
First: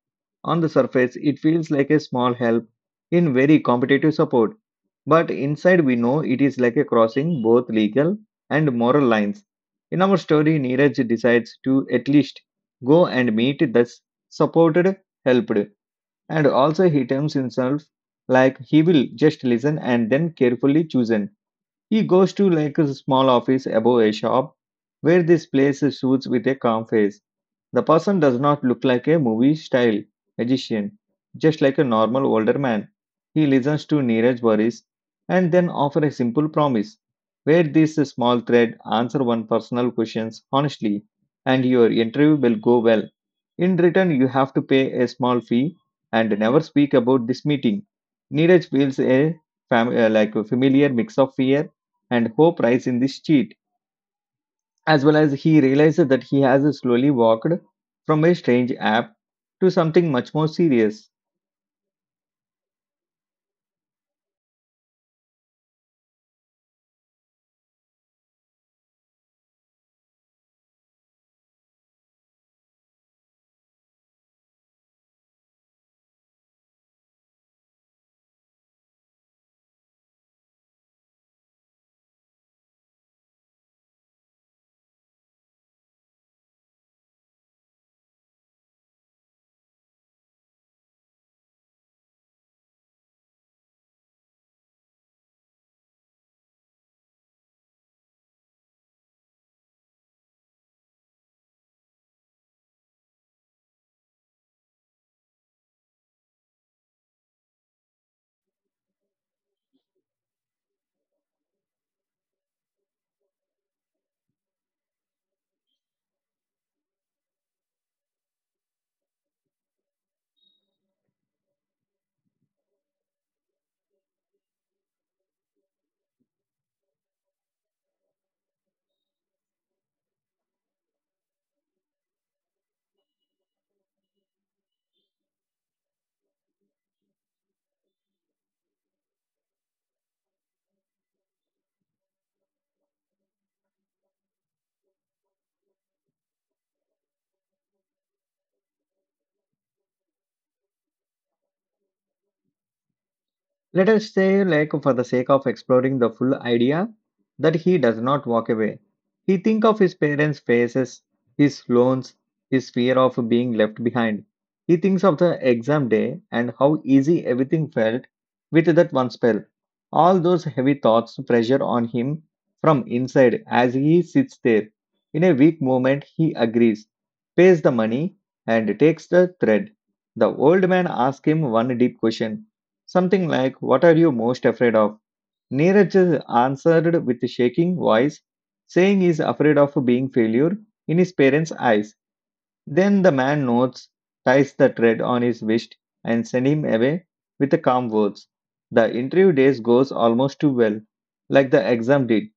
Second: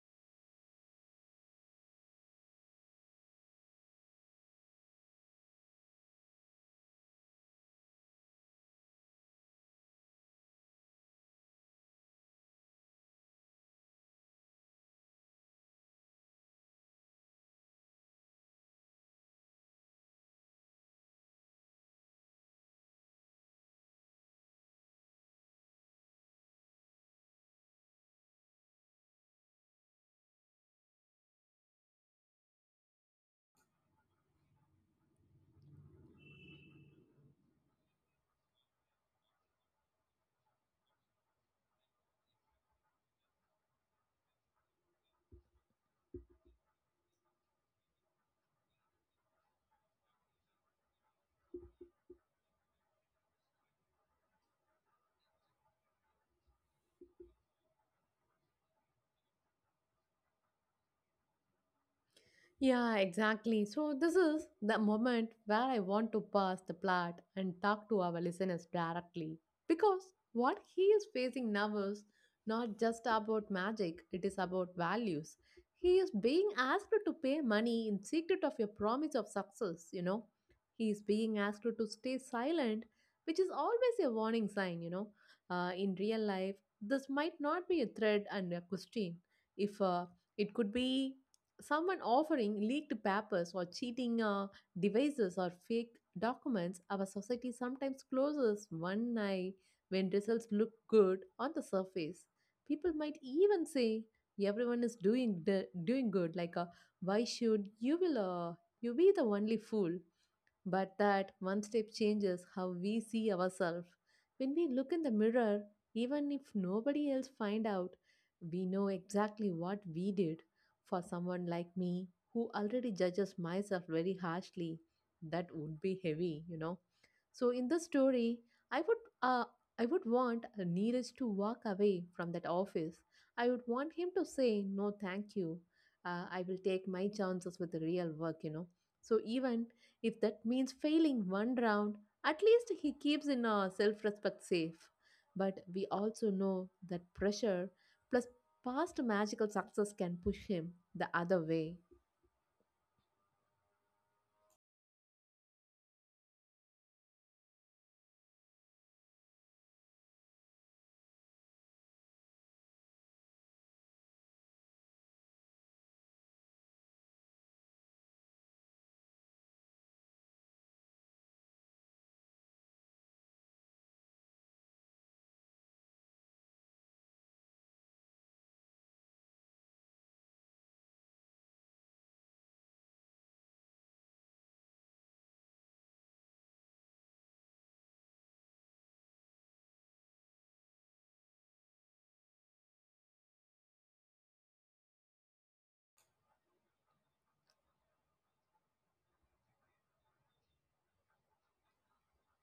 S1: On the surface, it feels like a small help in very competitive support, but inside we know it is like a crossing both legal and moral lines. In our story, Neeraj decides to at least go and meet the supported, helped, and also he terms himself like he will just listen and then carefully choose. He goes to like a small office above a shop where this plays suits with a calm face. The person does not look like a movie style magician, just like a normal older man. He listens to Neeraj worries and then offers a simple promise where this small thread answer one personal questions honestly and your interview will go well. In return, you have to pay a small fee and never speak about this meeting. Neeraj feels a like a familiar mix of fear and hope rise in this cheat, as well as he realizes that he has slowly walked from a strange app to something much more serious.
S2: Yeah, exactly. So, this is the moment where I want to pass the plot and talk to our listeners directly. Because what he is facing now is not just about magic, it is about values. He is being asked to pay money in secret of a promise of success, you know. He is being asked to stay silent, which is always a warning sign, you know. In real life, this might not be a threat and a question. If It could be someone offering leaked papers or cheating devices or fake documents, our society sometimes closes one eye when results look good on the surface. People might even say everyone is doing the, doing good, why should you be the only fool? But that one step changes how we see ourselves. When we look in the mirror, even if nobody else find out, we know exactly what we did. For someone like me, who already judges myself very harshly, that would be heavy, you know. So in the story, I would uh, I would want Neeraj to walk away from that office. I would want him to say no, thank you. I will take my chances with the real work, you know. So even if that means failing one round, at least he keeps in our self respect safe. But we also know that pressure plus past magical success can push him the other way.
S1: Let us say, like, for the sake of exploring the full idea, that he does not walk away. He think of his parents' faces, his loans, his fear of being left behind. He thinks of the exam day and how easy everything felt with that one spell. All those heavy thoughts pressure on him from inside as he sits there. In a weak moment, he agrees, pays the money, and takes the thread. The old man asks him one deep question. Something like, what are you most afraid of? Neeraj answered with a shaking voice, saying he's afraid of being failure in his parents' eyes. Then the man nods, ties the thread on his wrist, and sends him away with the calm words. The interview days goes almost too well, like the exam did.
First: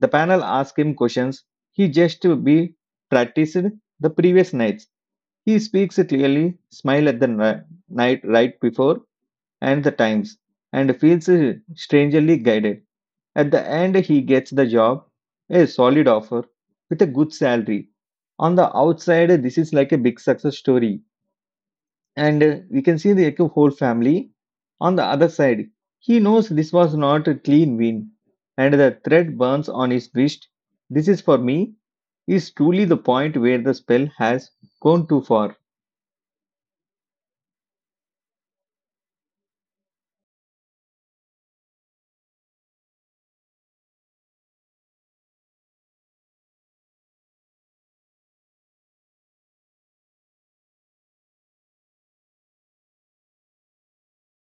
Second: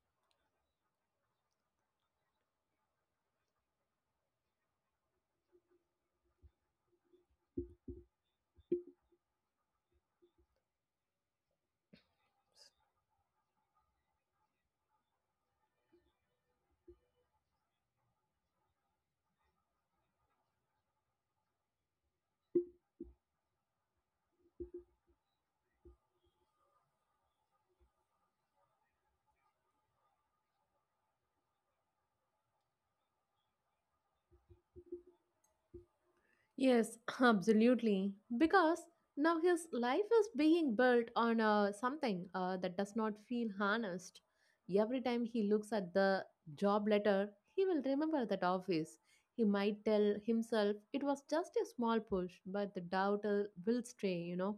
S1: The panel asks him questions he just to be practiced the previous nights. He speaks clearly, smile at the night right before and the times and feels strangely guided. At the end, he gets the job, a solid offer with a good salary. On the outside, this is like a big success story, and we can see the like, whole family. On the other side, he knows this was not a clean win, and the thread burns on his wrist. This is for me is truly the point where the spell has gone too far.
S2: Yes, absolutely. Because now his life is being built on something that does not feel honest. Every time he looks at the job letter, he will remember that office. He might tell himself it was just a small push, but the doubt will stay, you know.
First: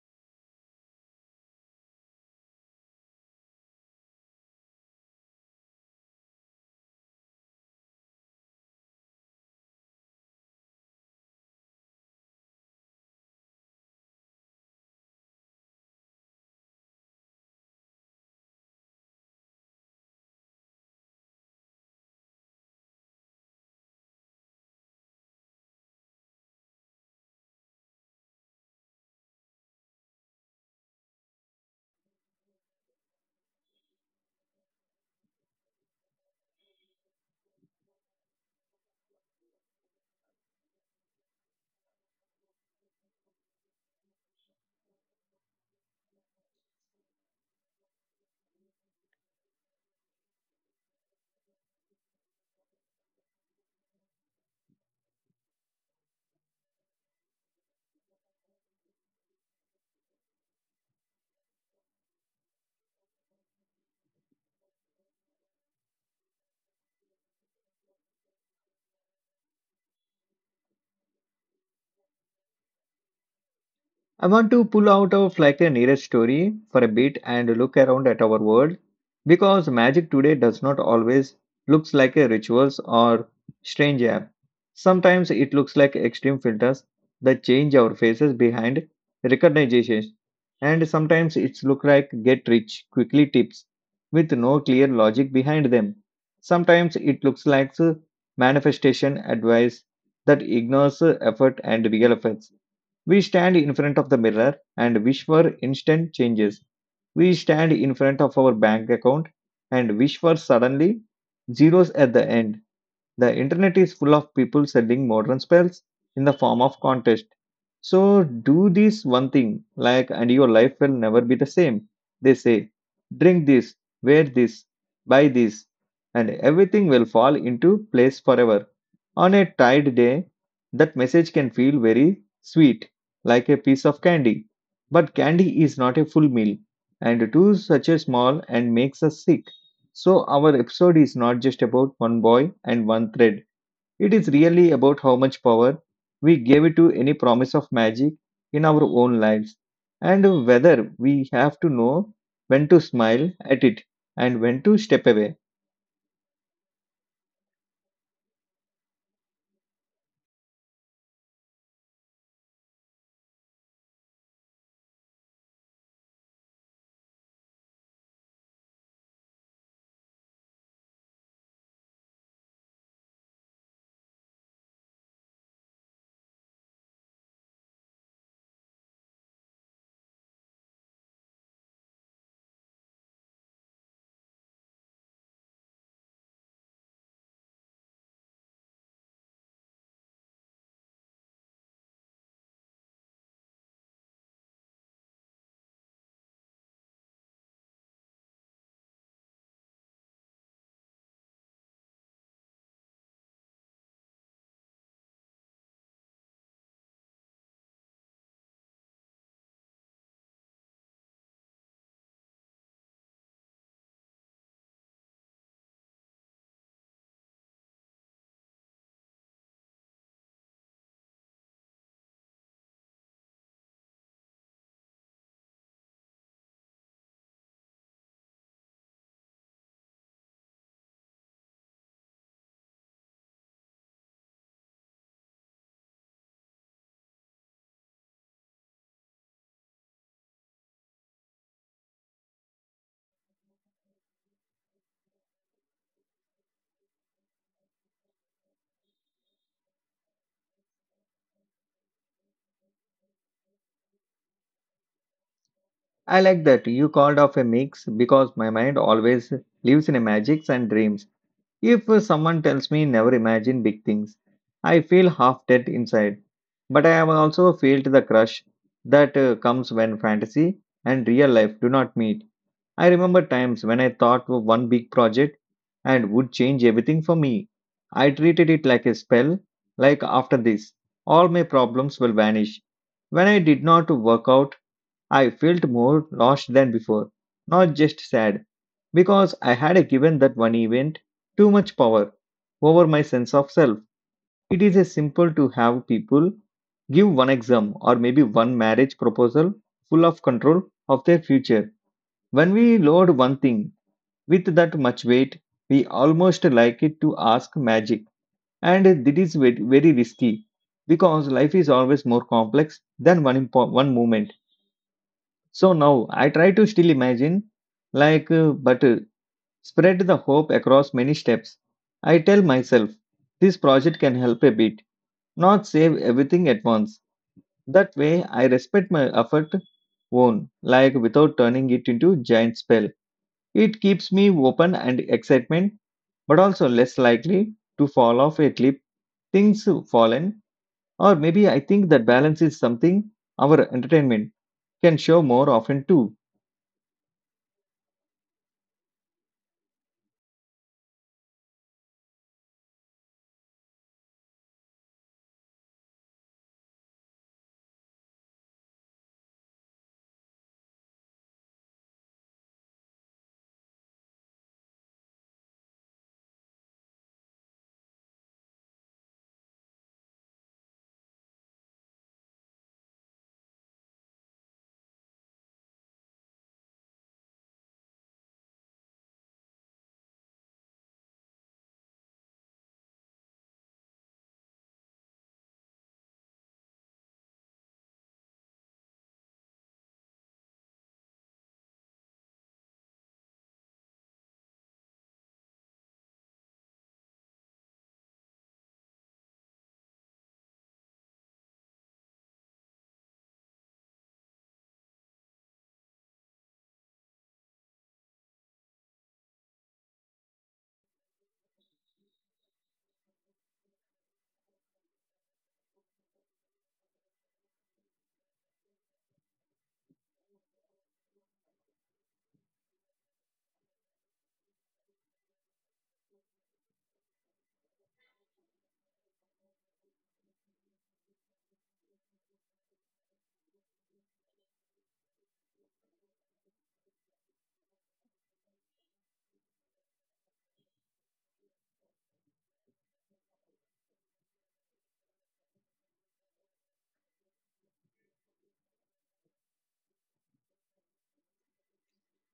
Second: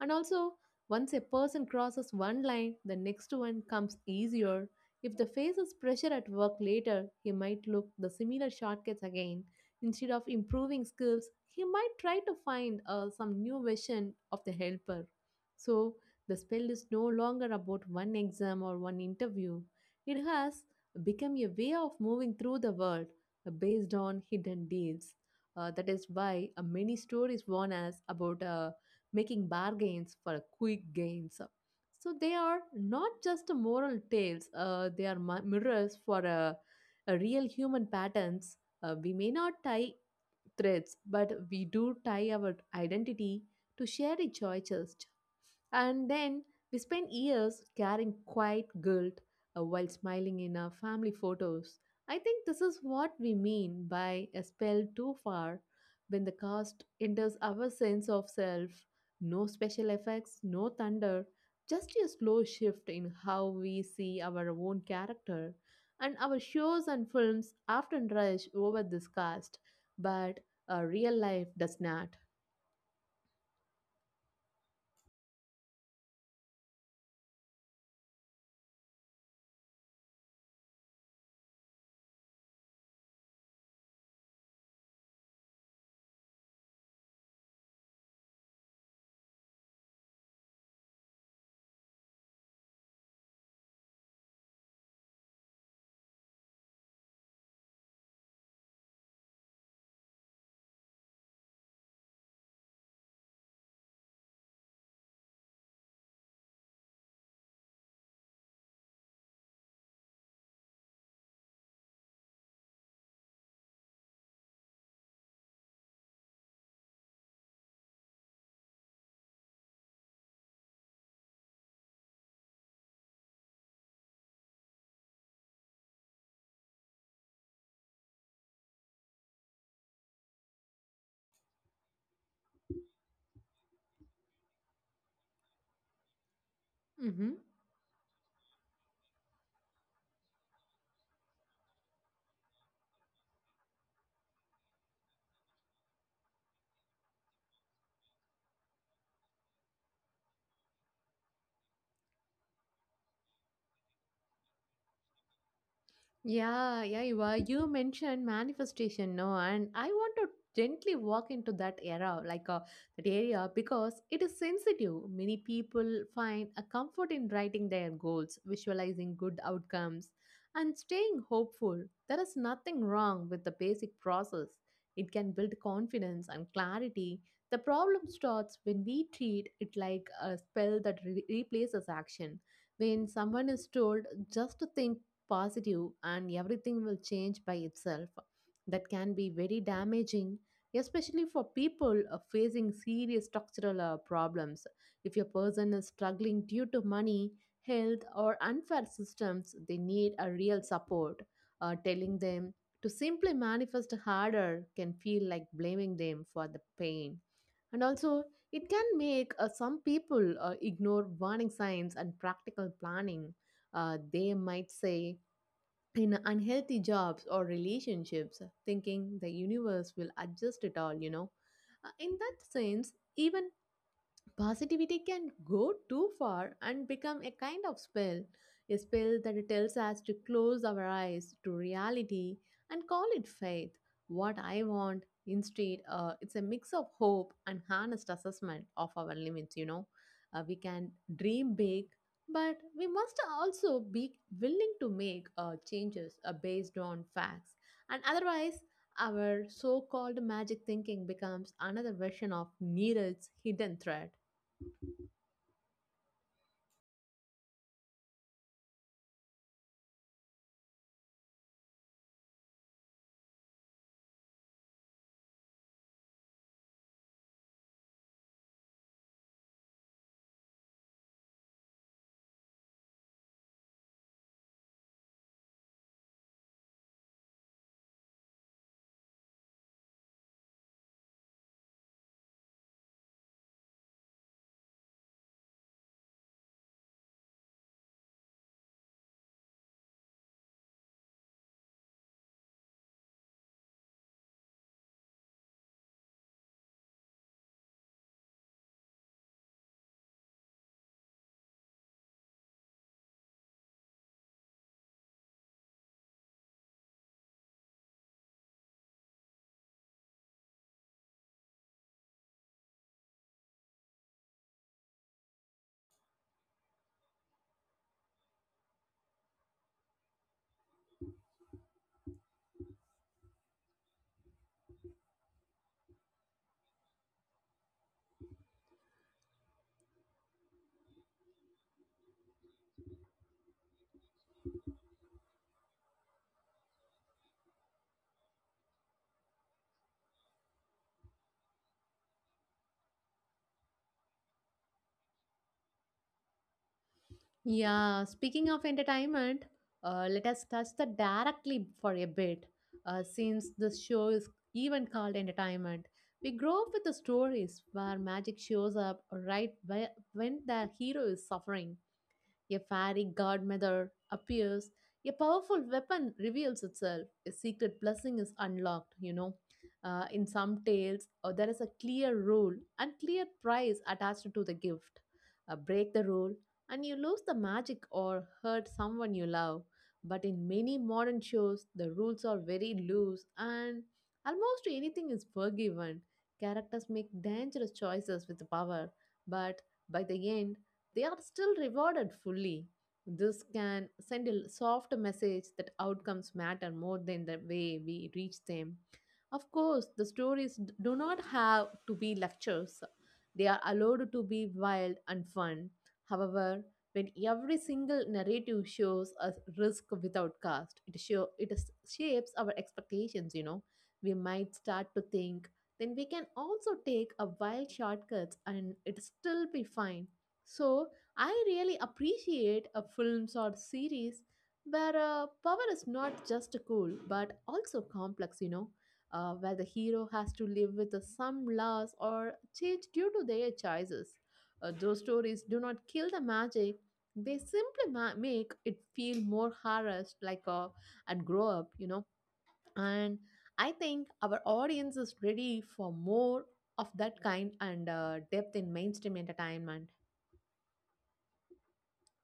S2: And also, once a person crosses one line, the next one comes easier. If the faces pressure at work later, he might look the similar shortcuts again. Instead of improving skills, he might try to find some new version of the helper. So the spell is no longer about one exam or one interview. It has become a way of moving through the world based on hidden deals. That is why many stories warn us about making bargains for quick gains. So, they are not just moral tales, they are mirrors for real human patterns. We may not tie threads, but we do tie our identity to shared choices. And then we spend years carrying quiet guilt while smiling in our family photos. I think this is what we mean by a spell too far when the cast enters our sense of self. No special effects, no thunder, just a slow shift in how we see our own character. And our shows and films often rush over this cast, but real life does not.
S1: I want to pull out of like a nearest story for a bit and look around at our world, because magic today does not always looks like a rituals or strange app. Sometimes it looks like extreme filters that change our faces behind recognition, and sometimes it's look like get rich quickly tips with no clear logic behind them. Sometimes it looks like manifestation advice that ignores effort and real effects. We stand in front of the mirror and wish for instant changes. We stand in front of our bank account and wish for suddenly zeros at the end. The internet is full of people selling modern spells in the form of contest. So do this one thing, like, and your life will never be the same. They say, drink this, wear this, buy this, and everything will fall into place forever. On a tired day, that message can feel very sweet, like a piece of candy. But candy is not a full meal,
S2: Mm-hmm.
S1: and too such a small and makes us sick. So, our episode is not just about one boy and one thread. It is really about how much power we gave it to any promise of magic in our own lives, and whether we have to know when to smile at it and when to step away.
S2: Yeah, yeah, you are. You mentioned manifestation, no, and I want to gently walk into that era, that area, because it is sensitive. Many people find a comfort in writing their goals, visualizing good outcomes, and staying hopeful. There is nothing wrong with the basic process. It can build confidence and clarity. The problem starts when we treat it like a spell that replaces action. When someone is told just to think positive and everything will change by itself. That can be very damaging, especially for people facing serious structural problems. If your person is struggling due to money, health, or unfair systems, they need a real support. Telling them to simply manifest harder can feel like blaming them for the pain. And also, it can make some people ignore warning signs and practical planning. They might say, in unhealthy jobs or relationships, thinking the universe will adjust it all, you know. In that sense, even Positivity can go too far and become a kind of spell, a spell that tells us to close our eyes to reality and call it faith. What I want instead, it's a mix of hope and honest assessment of our limits. We can dream big, but we must also be willing to make changes based on facts, and otherwise. Our so called magic thinking becomes another version of Neeraj's hidden threat.
S1: I like that you called off a mix because my mind always lives in a magics and dreams. If someone tells me never imagine big things, I feel half dead inside. But I have also felt the crush that comes when fantasy and real life do not meet. I remember times when I thought of one big project and would change everything for me. I treated it like a spell, like after this, all my problems will vanish. When I did not work out, I felt more lost than before, not just sad, because I had given that one event too much power over my sense of self. It is a simple to have people give one exam or maybe one marriage proposal full of control of their future. When we load one thing with that much weight, we almost like it to ask magic. And it is very risky because life is always more complex than one moment. So now I try to still imagine, like, but spread the hope across many steps. I tell myself, this project can help a bit, not save everything at once. That way, I respect my effort own, like without turning it into giant spell. It keeps me open and excitement, but also less likely to fall off a cliff. Things fallen, or maybe I think that balance is something our entertainment can show more often too.
S2: Yeah, speaking of entertainment, let us touch that directly for a bit. Since this show is even called entertainment, we grow up with the stories where magic shows up right when the hero is suffering. A fairy godmother appears, a powerful weapon reveals itself, a secret blessing is unlocked. In some tales, there is a clear rule and clear price attached to the gift. Break the rule, and you lose the magic or hurt someone you love. But in many modern shows, the rules are very loose and almost anything is forgiven. Characters make dangerous choices with power, but by the end, they are still rewarded fully. This can send a soft message that outcomes matter more than the way we reach them. Of course, the stories do not have to be lectures; they are allowed to be wild and fun. However, when every single narrative shows us risk without cost, it, show, it is- shapes our expectations. We might start to think, then we can also take a wild shortcuts and it still be fine, so I really appreciate a films or series where power is not just cool but also complex, where the hero has to live with some loss or change due to their choices. Those stories do not kill the magic; they simply make it feel more harassed, like and grow up. And I think our audience is ready for more of that kind and depth in mainstream entertainment.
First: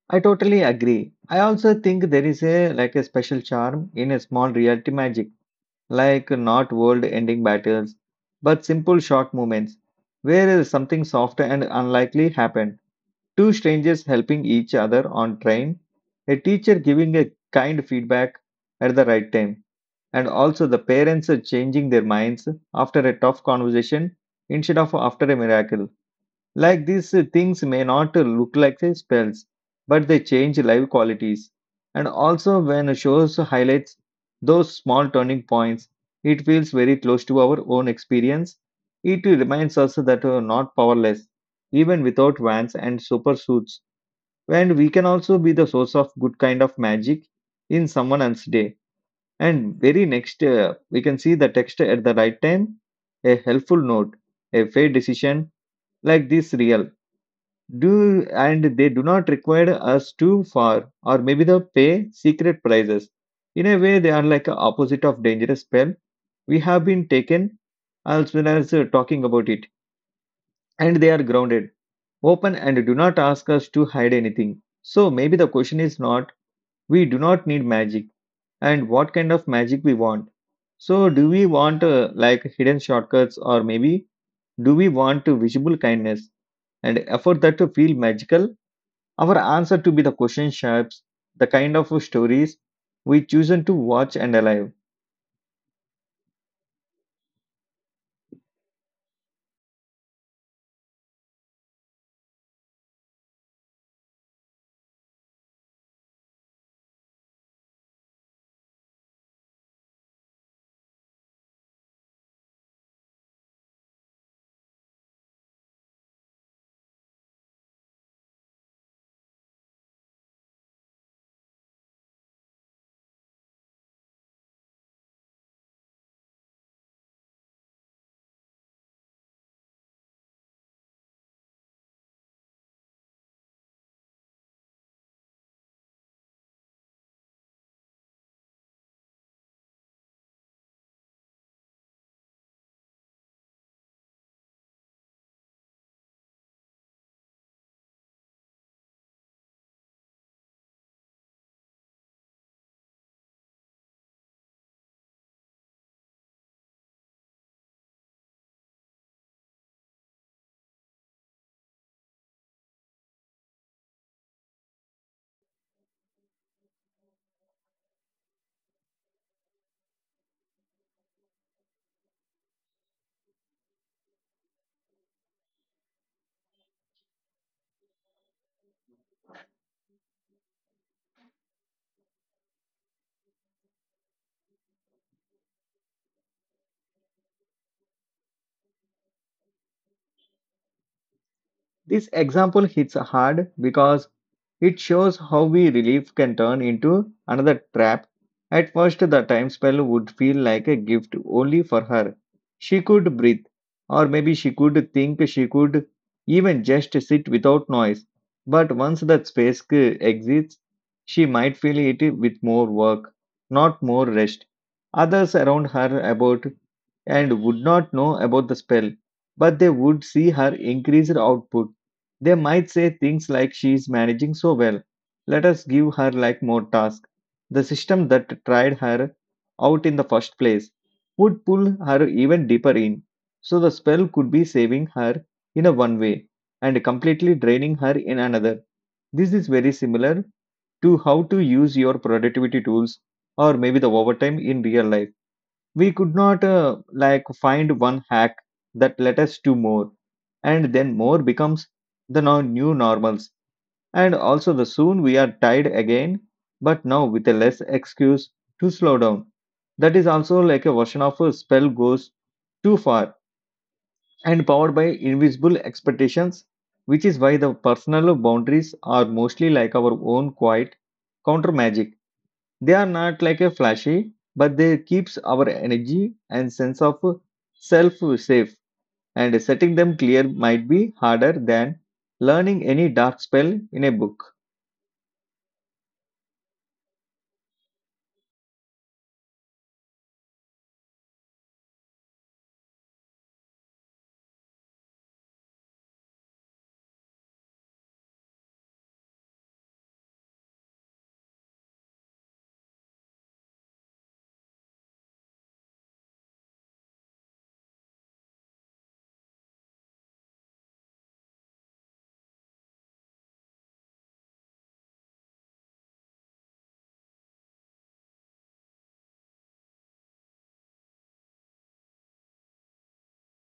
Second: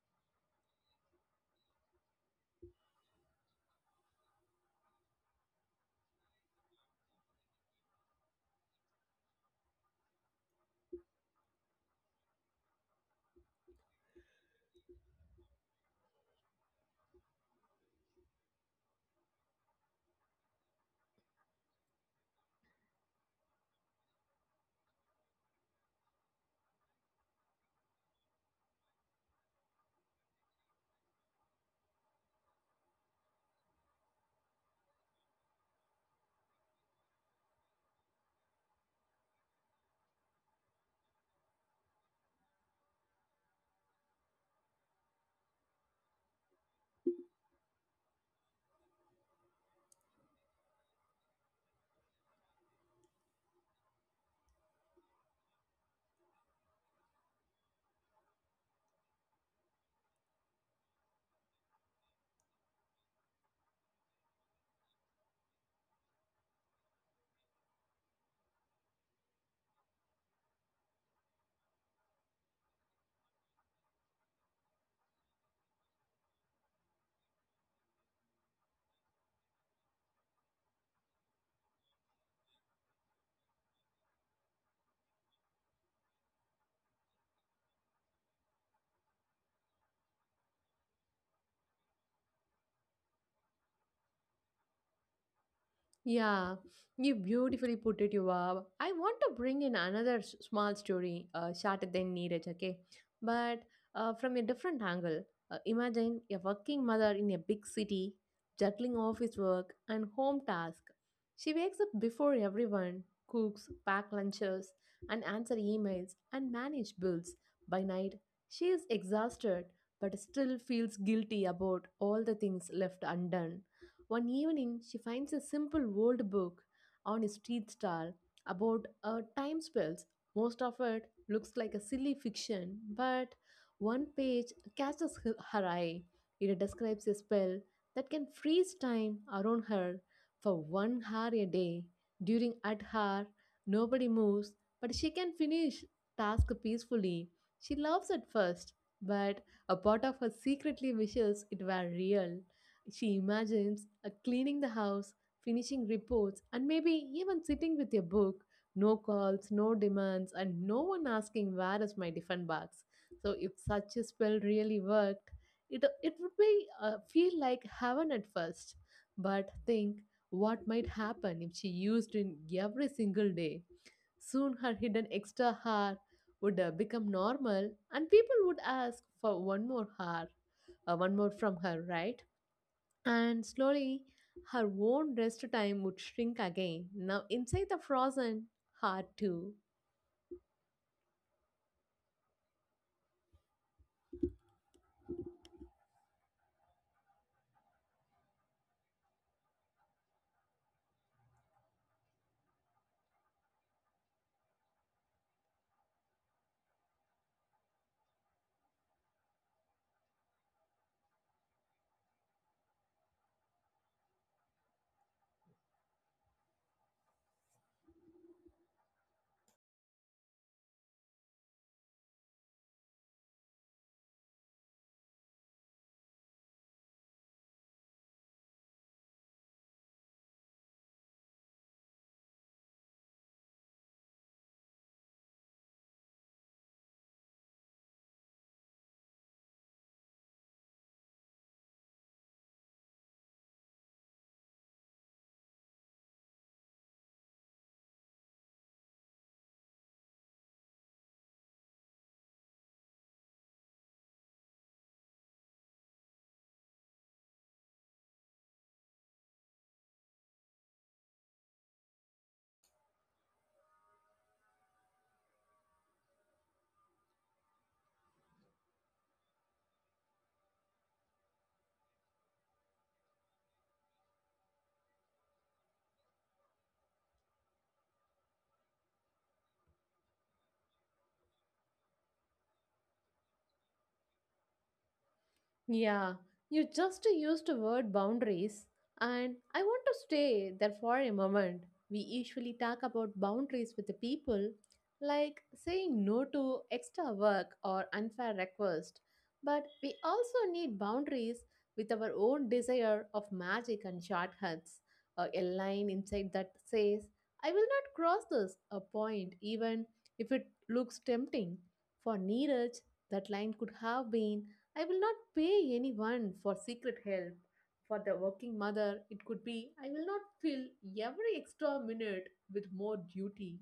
S1: I totally agree. I also think there is a special charm in a small reality magic, like not world-ending battles, but simple short moments where something soft and unlikely happened. Two strangers helping each other on train, a teacher giving a kind feedback at the right time, and also the parents changing their minds after a tough conversation instead of after a miracle. Like these things may not look like spells, but they change live qualities. And also, when shows highlights those small turning points, it feels very close to our own experience. It reminds us that we're not powerless, even without vans and super suits. And we can also be the source of good kind of magic in someone else's day. And very next, we can see the text at the right time, a helpful note, a fair decision like this real do and they do not require us to for or maybe they pay secret prices in a way they are like a opposite of dangerous spell we have been taken as well as talking about it and they are grounded open and do not ask us to hide anything so maybe the question is not we do not need magic and what kind of magic we want so do we want like hidden shortcuts or maybe do we want to visible kindness and effort that to feel magical our answer to be the question shapes the kind of stories we chosen to watch and alive.
S2: Yeah, you beautifully put it, Yuvab. I want to bring in another small story, shorter than Neeraj, okay? But from a different angle. Imagine a working mother in a big city, juggling office work and home tasks. She wakes up before everyone, cooks, pack lunches, and answer emails and manage bills. By night, she is exhausted but still feels guilty about all the things left undone one evening. She finds a simple old book on a street stall about time spells. Most of it looks like a silly fiction, but one page catches her eye. It describes a spell that can freeze time around her for 1 hour a day. During that hour, nobody moves, but she can finish task peacefully. She loves it first, but a part of her secretly wishes it were real. She imagines cleaning the house, finishing reports, and maybe even sitting with a book. No calls, no demands, and no one asking where is my different box. So if such a spell really worked, it would be feel like heaven at first. But think what might happen if she used it every single day. Soon her hidden extra hour would become normal, and people would ask for one more hour, one more from her, right? And slowly, her own rest time would shrink again, now inside the frozen heart, too.
S1: This example hits hard because it shows how we relief can turn into another trap. At first, the time spell would feel like a gift only for her. She could breathe, or maybe she could think, she could even just sit without noise. But once that space exists, she might fill it with more work, not more rest. Others around her about and would not know about the spell, but they would see her increased output they might say things like she's managing so well. Let us give her like more tasks. The system that tried her out in the first place would pull her even deeper in. So the spell could be saving her in a one way and completely draining her in another. This is very similar to how to use your productivity tools or maybe the overtime in real life we could not like find one hack that led us to more and then more becomes the new normals and also the soon we are tied again but now with a less excuse to slow down that is also like a version of a spell goes too far and powered by invisible expectations which is why the personal boundaries are mostly like our own quiet counter magic they are not like a flashy, but they keeps our energy and sense of self safe. And setting them clear might be harder than learning any dark spell in a book.
S2: Yeah, you just used the word boundaries, and I want to stay there for a moment. We usually talk about boundaries with the people, like saying no to extra work or unfair request, but we also need boundaries with our own desire of magic and shortcuts, or a line inside that says, I will not cross this a point, even if it looks tempting. For Neeraj, that line could have been I will not pay anyone for secret help. For the working mother, it could be I will not fill every extra minute with more duty.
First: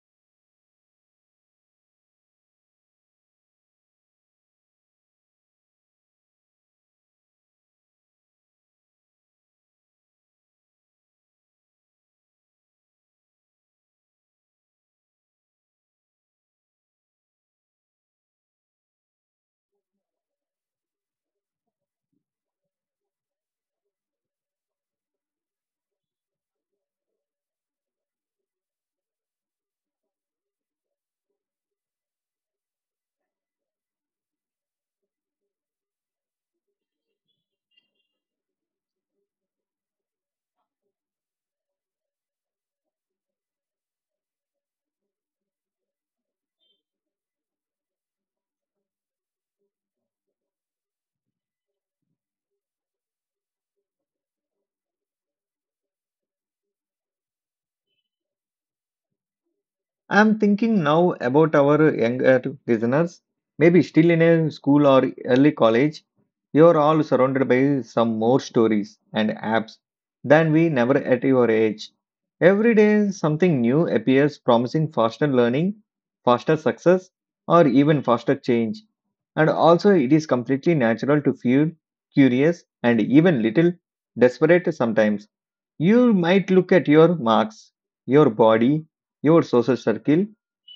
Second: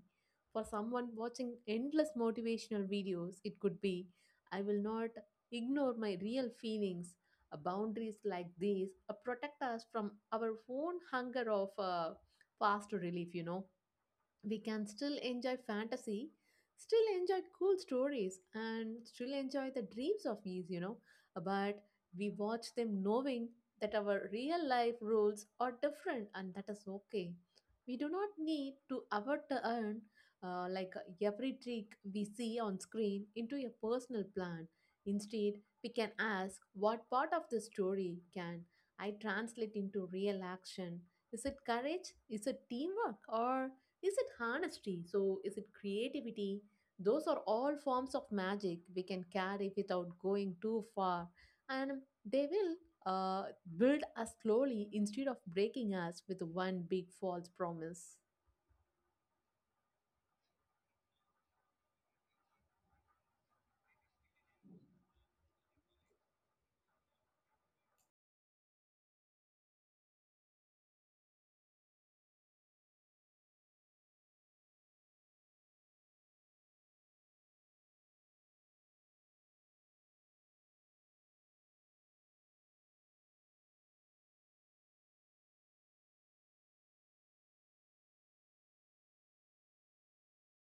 S2: For someone watching endless motivational videos, it could be I will not ignore my real feelings. Boundaries like these protect us from our own hunger of fast relief. We can still enjoy fantasy, still enjoy cool stories, and still enjoy the dreams of these. But we watch them knowing that our real life rules are different, and that is okay. We do not need to avert to earn like every trick we see on screen into a personal plan. Instead, we can ask what part of the story can I translate into real action? Is it courage? Is it teamwork? Or is it honesty? So, is it creativity? Those are all forms of magic we can carry without going too far, and they will uh, build us slowly instead of breaking us with one big false promise.
S1: I'm thinking now about our younger listeners, maybe still in a school or early college. You're all surrounded by some more stories and apps than we never at your age. Every day, something new appears promising faster learning, faster success, or even faster change. And also, it is completely natural to feel curious and even little desperate sometimes. You might look at your marks, your body, your social circle,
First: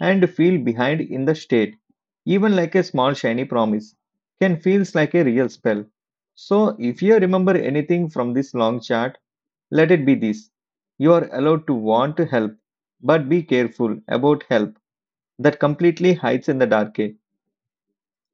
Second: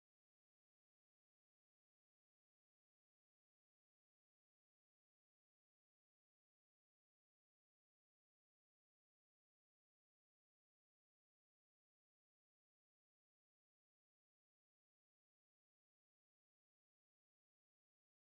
S1: and feel behind in the state. Even like a small shiny promise can feels like a real spell. So if you remember anything from this long chart, let it be this. You are allowed to want to help, but be careful about help that completely hides in the dark. Eh?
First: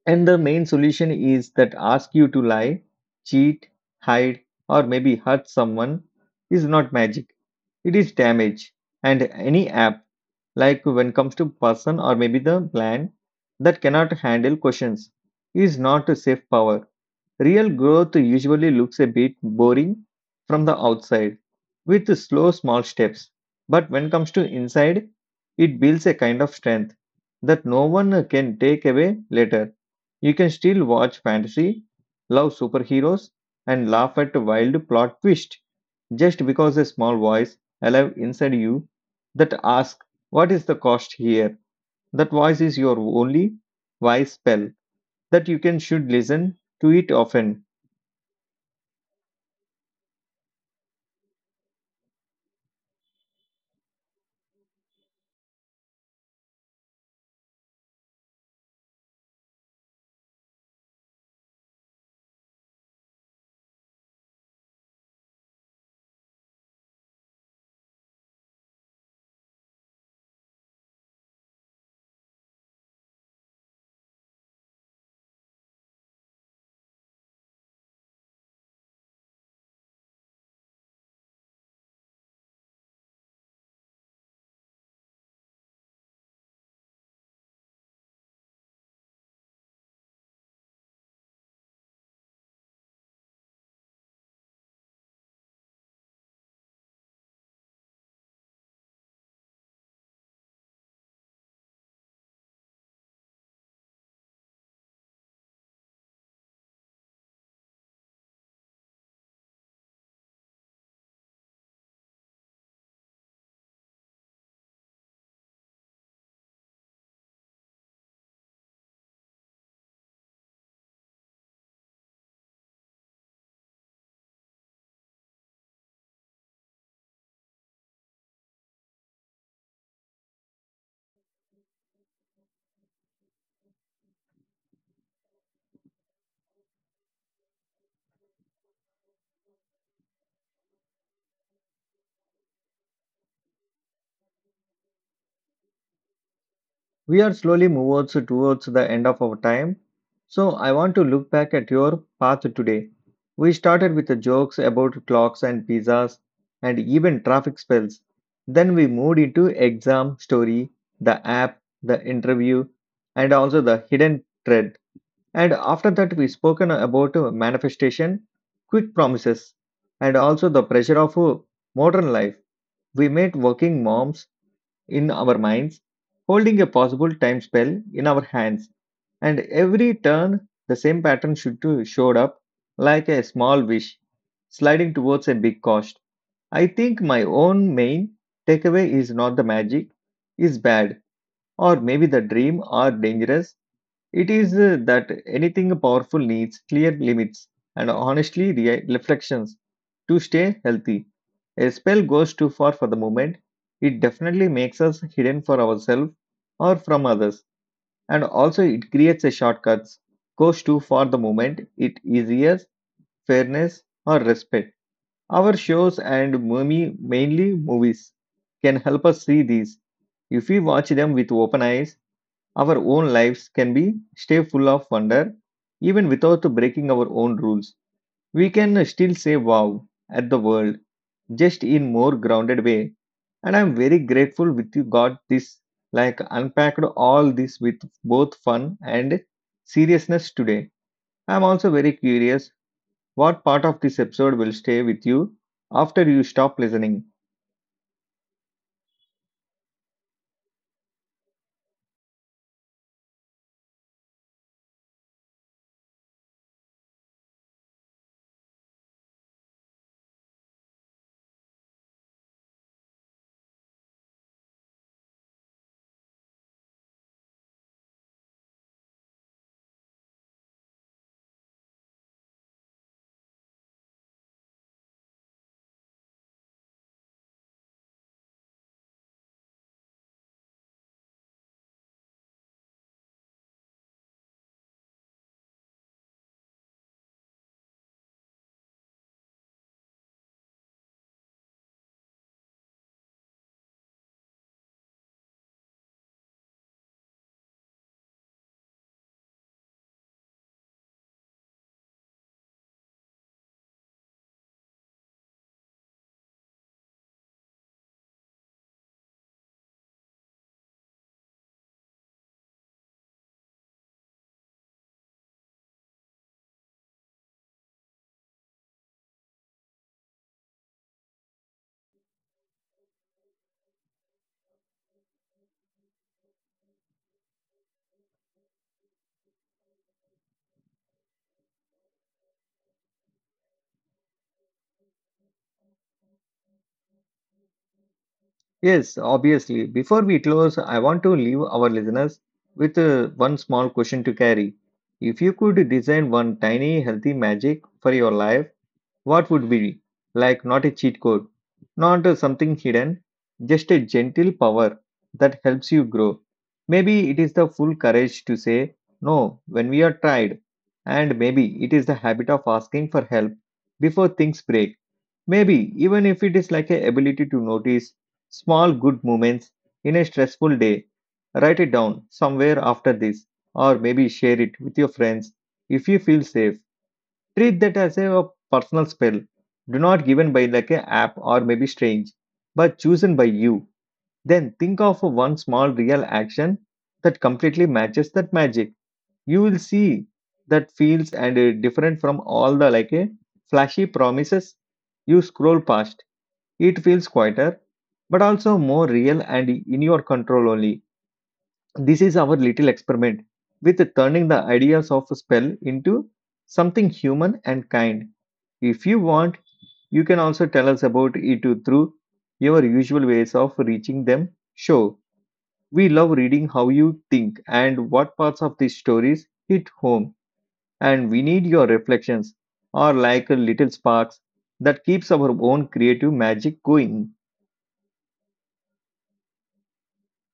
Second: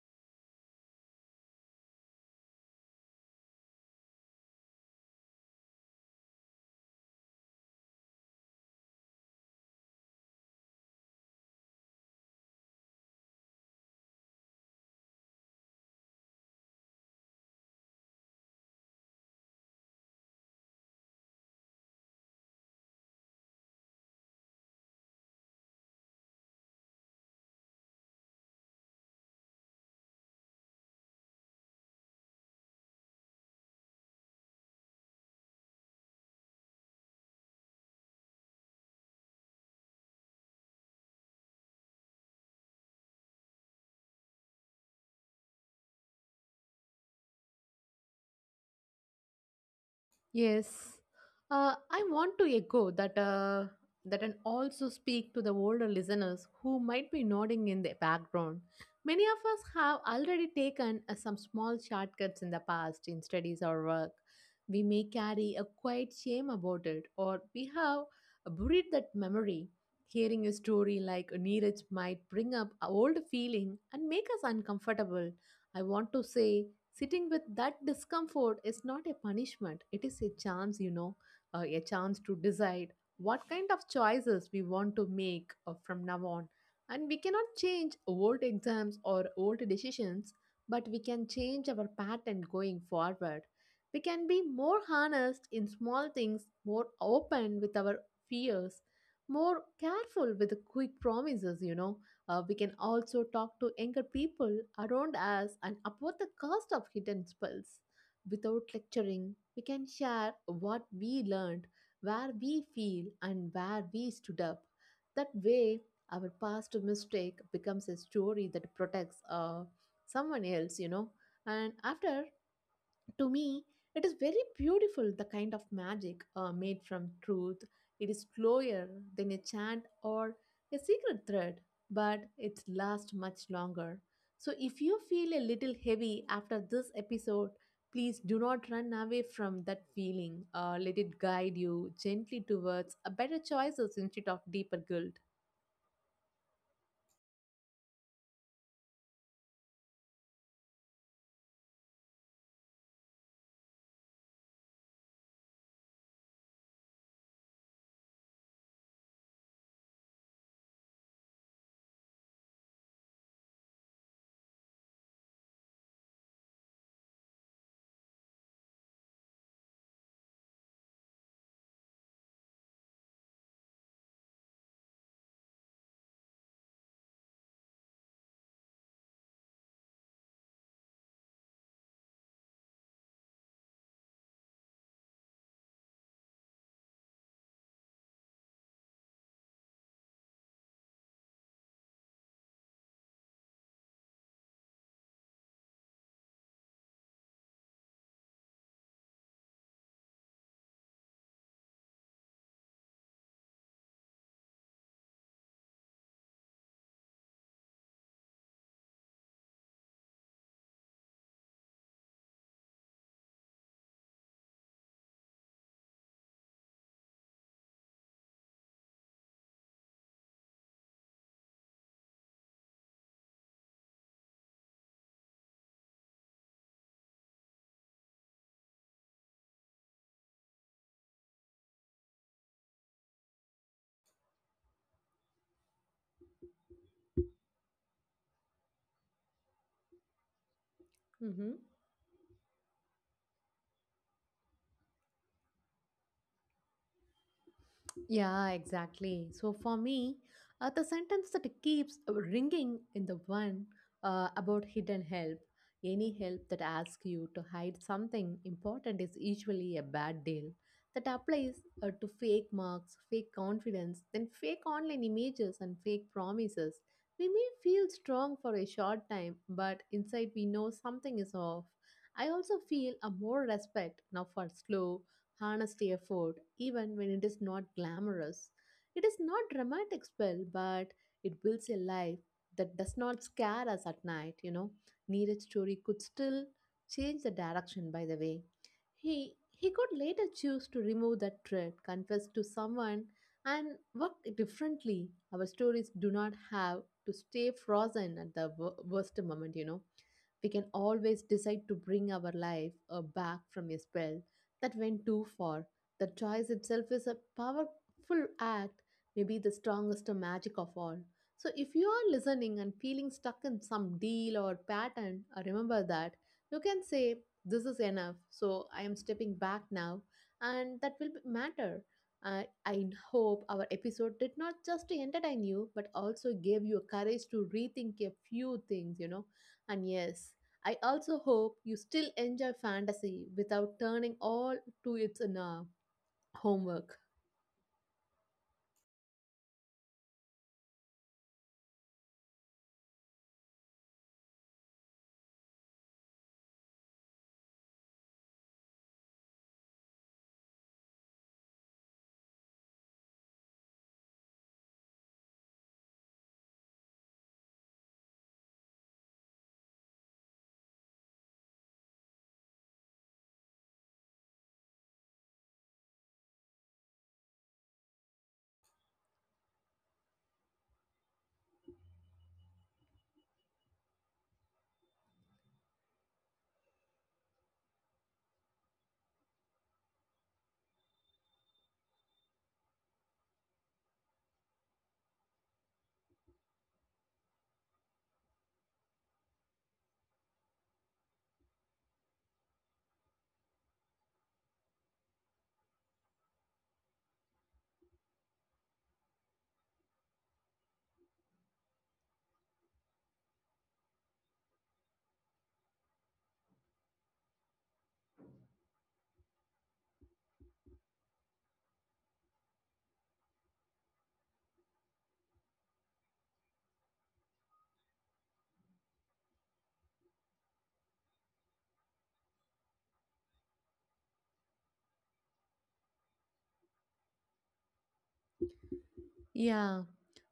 S1: And the main solution is that ask you to lie, cheat, hide, or maybe hurt someone is not magic. It is damage, and any app, like when comes to person or maybe the plan that cannot handle questions, is not a safe power. Real growth usually looks a bit boring from the outside, with slow small steps. But when comes to inside, it builds a kind of strength that no one can take away later. You can still watch fantasy, love superheroes, and laugh at wild plot twists just because a small voice alive inside you that asks, what is the cost here? That voice is your only wise spell that you can should listen to it often.
S2: Yes, I want to echo that and also speak to the older listeners who might be nodding in the background. Many of us have already taken some small shortcuts in the past in studies or work. We may carry a quiet shame about it, or we have buried that memory. Hearing a story like Neeraj might bring up a old feeling and make us uncomfortable. I want to say sitting with that discomfort is not a punishment, it is a chance, you know, a chance to decide what kind of choices we want to make from now on. And we cannot change old exams or old decisions, but we can change our pattern going forward. We can be more honest in small things, more open with our fears, more careful with the quick promises. Uh, we can also talk to younger people around us and about the cost of hidden spells. Without lecturing, we can share what we learned, where we feel, and where we stood up. That way, our past mistake becomes a story that protects someone else. And after to me, it is very beautiful the kind of magic made from truth. It is slower than a chant or a secret thread, but it lasts much longer. So if you feel a little heavy after this episode, please do not run away from that feeling. Let it guide you gently towards a better choices instead of deeper guilt.
S1: We are slowly moving towards the end of our time. So I want to look back at your path today. We started with the jokes about clocks and pizzas and even traffic spells. Then we moved into exam story, the app, the interview, and also the hidden thread. And after that, we spoken about manifestation, quit promises, and also the pressure of modern life. We made working moms in our minds, holding a possible time spell in our hands. And every turn, the same pattern should to showed up like a small wish, sliding towards a big cost. I think my own main takeaway is not the magic is bad, or maybe the dream are dangerous. It is that anything powerful needs clear limits and honestly reflections to stay healthy. A spell goes too far for the moment. It definitely makes us hidden for ourselves or from others, and also it creates a shortcuts. Goes too far the moment it is yes, fairness or respect. Our shows and movie, mainly movies, can help us see these. If we watch them with open eyes, our own lives can be stay full of wonder even without breaking our own rules. We can still say wow at the world just in more grounded way and I'm very grateful with you got this like unpacked all this with both fun and seriousness today. I'm
S2: Mm-hmm.
S1: also very curious what part of this episode will stay with you after you stop listening.
S2: Yeah, exactly. So for me, the sentence that keeps ringing in the one about hidden help, any help that asks you to hide something important is usually a bad deal. That applies to fake marks, fake confidence, then fake online images and fake promises. We may feel strong for a short time, but inside we know something is off. I also feel a more respect now for slow honesty effort, even when it is not glamorous. It is not dramatic spell, but it builds a life that does not scare us at night. Neeraj's story could still change the direction by the way. He could later choose to remove that threat, confess to someone, and work differently. Our stories do not have to stay frozen at the worst moment. We can always decide to bring our life back from a spell that went too far. The choice itself is a powerful act, maybe the strongest magic of all. So, if you are listening and feeling stuck in some deal or pattern, remember that you can say, this is enough, so I am stepping back now, and that will matter. I I hope our episode did not just to entertain you, but also gave you courage to rethink a few things, you know. And yes, I also hope you still enjoy fantasy without turning all to its homework.
S1: Yes, obviously. Before we close, I want to leave our listeners with one small question to carry. If you could design one tiny healthy magic for your life, what would be? Like not a cheat code, not something hidden, just a gentle power that helps you grow. Maybe it is the full courage to say no when we are tired, and maybe it is the habit of asking for help before things break. Maybe even if it is like a ability to notice small good moments in a stressful day, write it down somewhere after this, or maybe share it with your friends if you feel safe. Treat that as a personal spell, do not given by like a app or maybe strange, but chosen by you. Then think of one small real action that completely matches that magic. You will see that feels and different from all the like a flashy promises you scroll past it feels quieter, but also more real and in your control only. This is our little experiment with turning the ideas of a spell into something human and kind. If you want, you can also tell us about it through your usual ways of reaching them. Show. We love reading how you think and what parts of these stories hit home, and we need your reflections, or like little sparks that keeps our own creative magic going.
S2: Yeah.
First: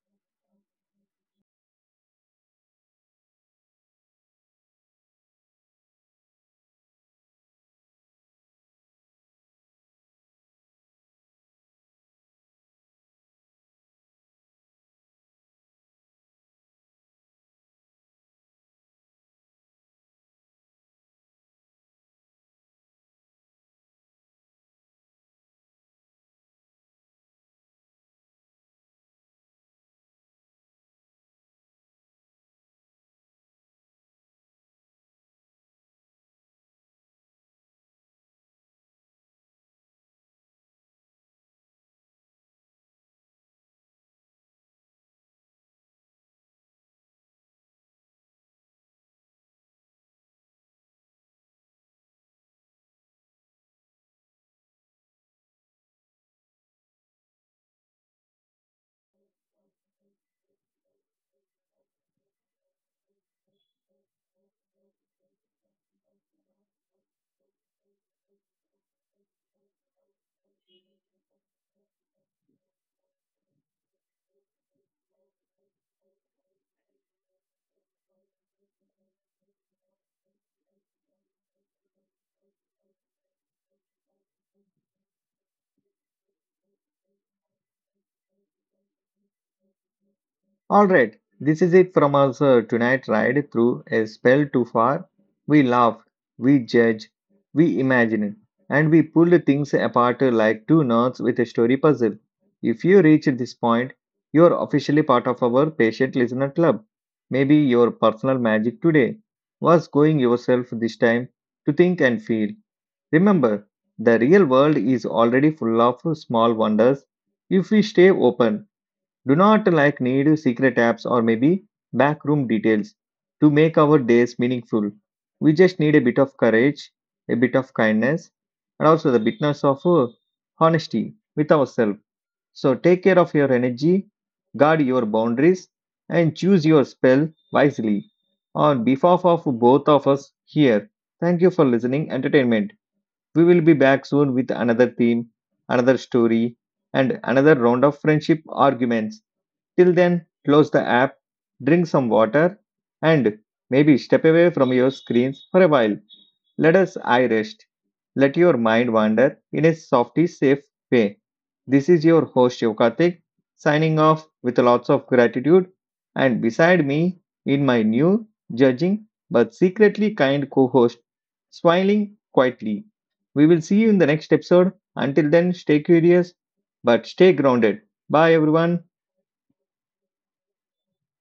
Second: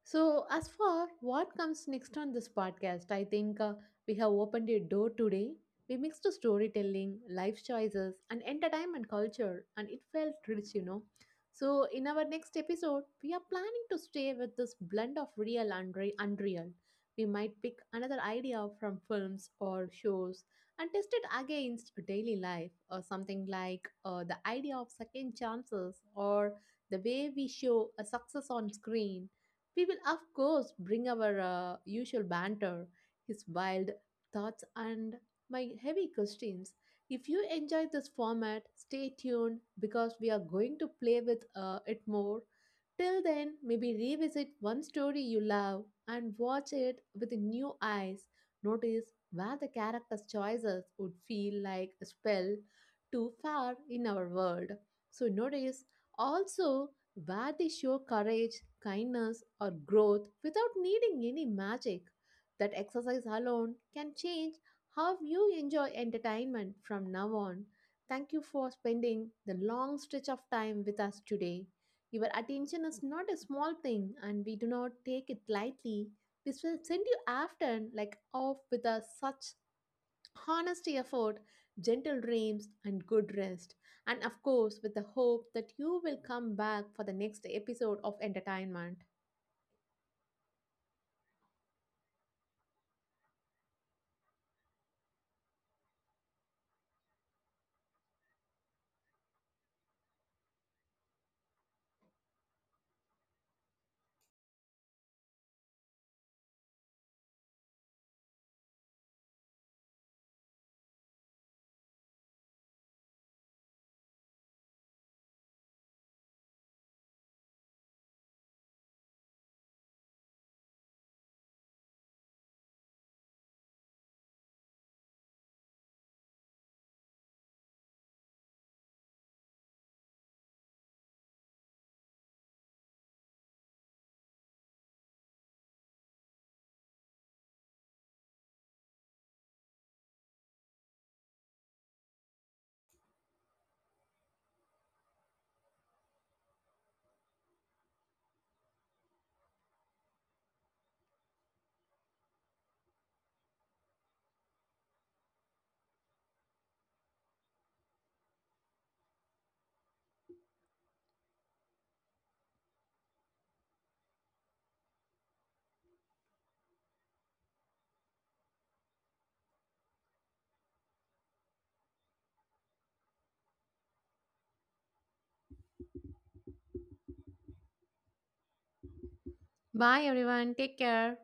S2: So, as for what comes next on this podcast, I think we have opened a door today. We mixed storytelling, life choices, and entertainment culture, and it felt rich, you know. So, in our next episode, we are planning to stay with this blend of real and unreal. We might pick another idea from films or shows and test it against daily life, or something like the idea of second chances or the way we show a success on screen. We will, of course, bring our usual banter, his wild thoughts, and my heavy questions. If you enjoy this format, stay tuned because we are going to play with it more. Till then, maybe revisit one story you love and watch it with new eyes. Notice where the character's choices would feel like a spell too far in our world. So notice also, where they show courage, kindness, or growth without needing any magic. That exercise alone can change how you enjoy entertainment from now on. Thank you for spending the long stretch of time with us today. Your attention is not a small thing, and we do not take it lightly. This will send you after like off with a such honesty effort, gentle dreams, and good rest. And of course, with the hope that you will come back for the next episode of entertainment.
S1: All right, this is it from us tonight. Ride through a spell too far. We laughed, we judged, we imagined, and we pulled things apart like two knots with a story puzzle. If you reach this point, you are officially part of our patient listener club. Maybe your personal magic today was going yourself this time to think and feel. Remember, the real world is already full of small wonders if we stay open do not like need secret apps or maybe backroom details to make our days meaningful. We just need a bit of courage, a bit of kindness, and also the bitness of honesty with ourselves. So take care of your energy, guard your boundaries, and choose your spell wisely. On behalf of both of us here, thank you for listening. Entertainment. We will be back soon with another theme, another story, and another round of friendship arguments. Till then, close the app, drink some water, and maybe step away from your screens for a while. Let us eye rest. Let your mind wander in a softy, safe way. This is your host Yokatik signing off with lots of gratitude. And beside me, in my new, judging but secretly kind co host, smiling quietly. We will see you in the next episode. Until then, stay curious but stay grounded. Bye, everyone.
S2: Bye, everyone. Take care.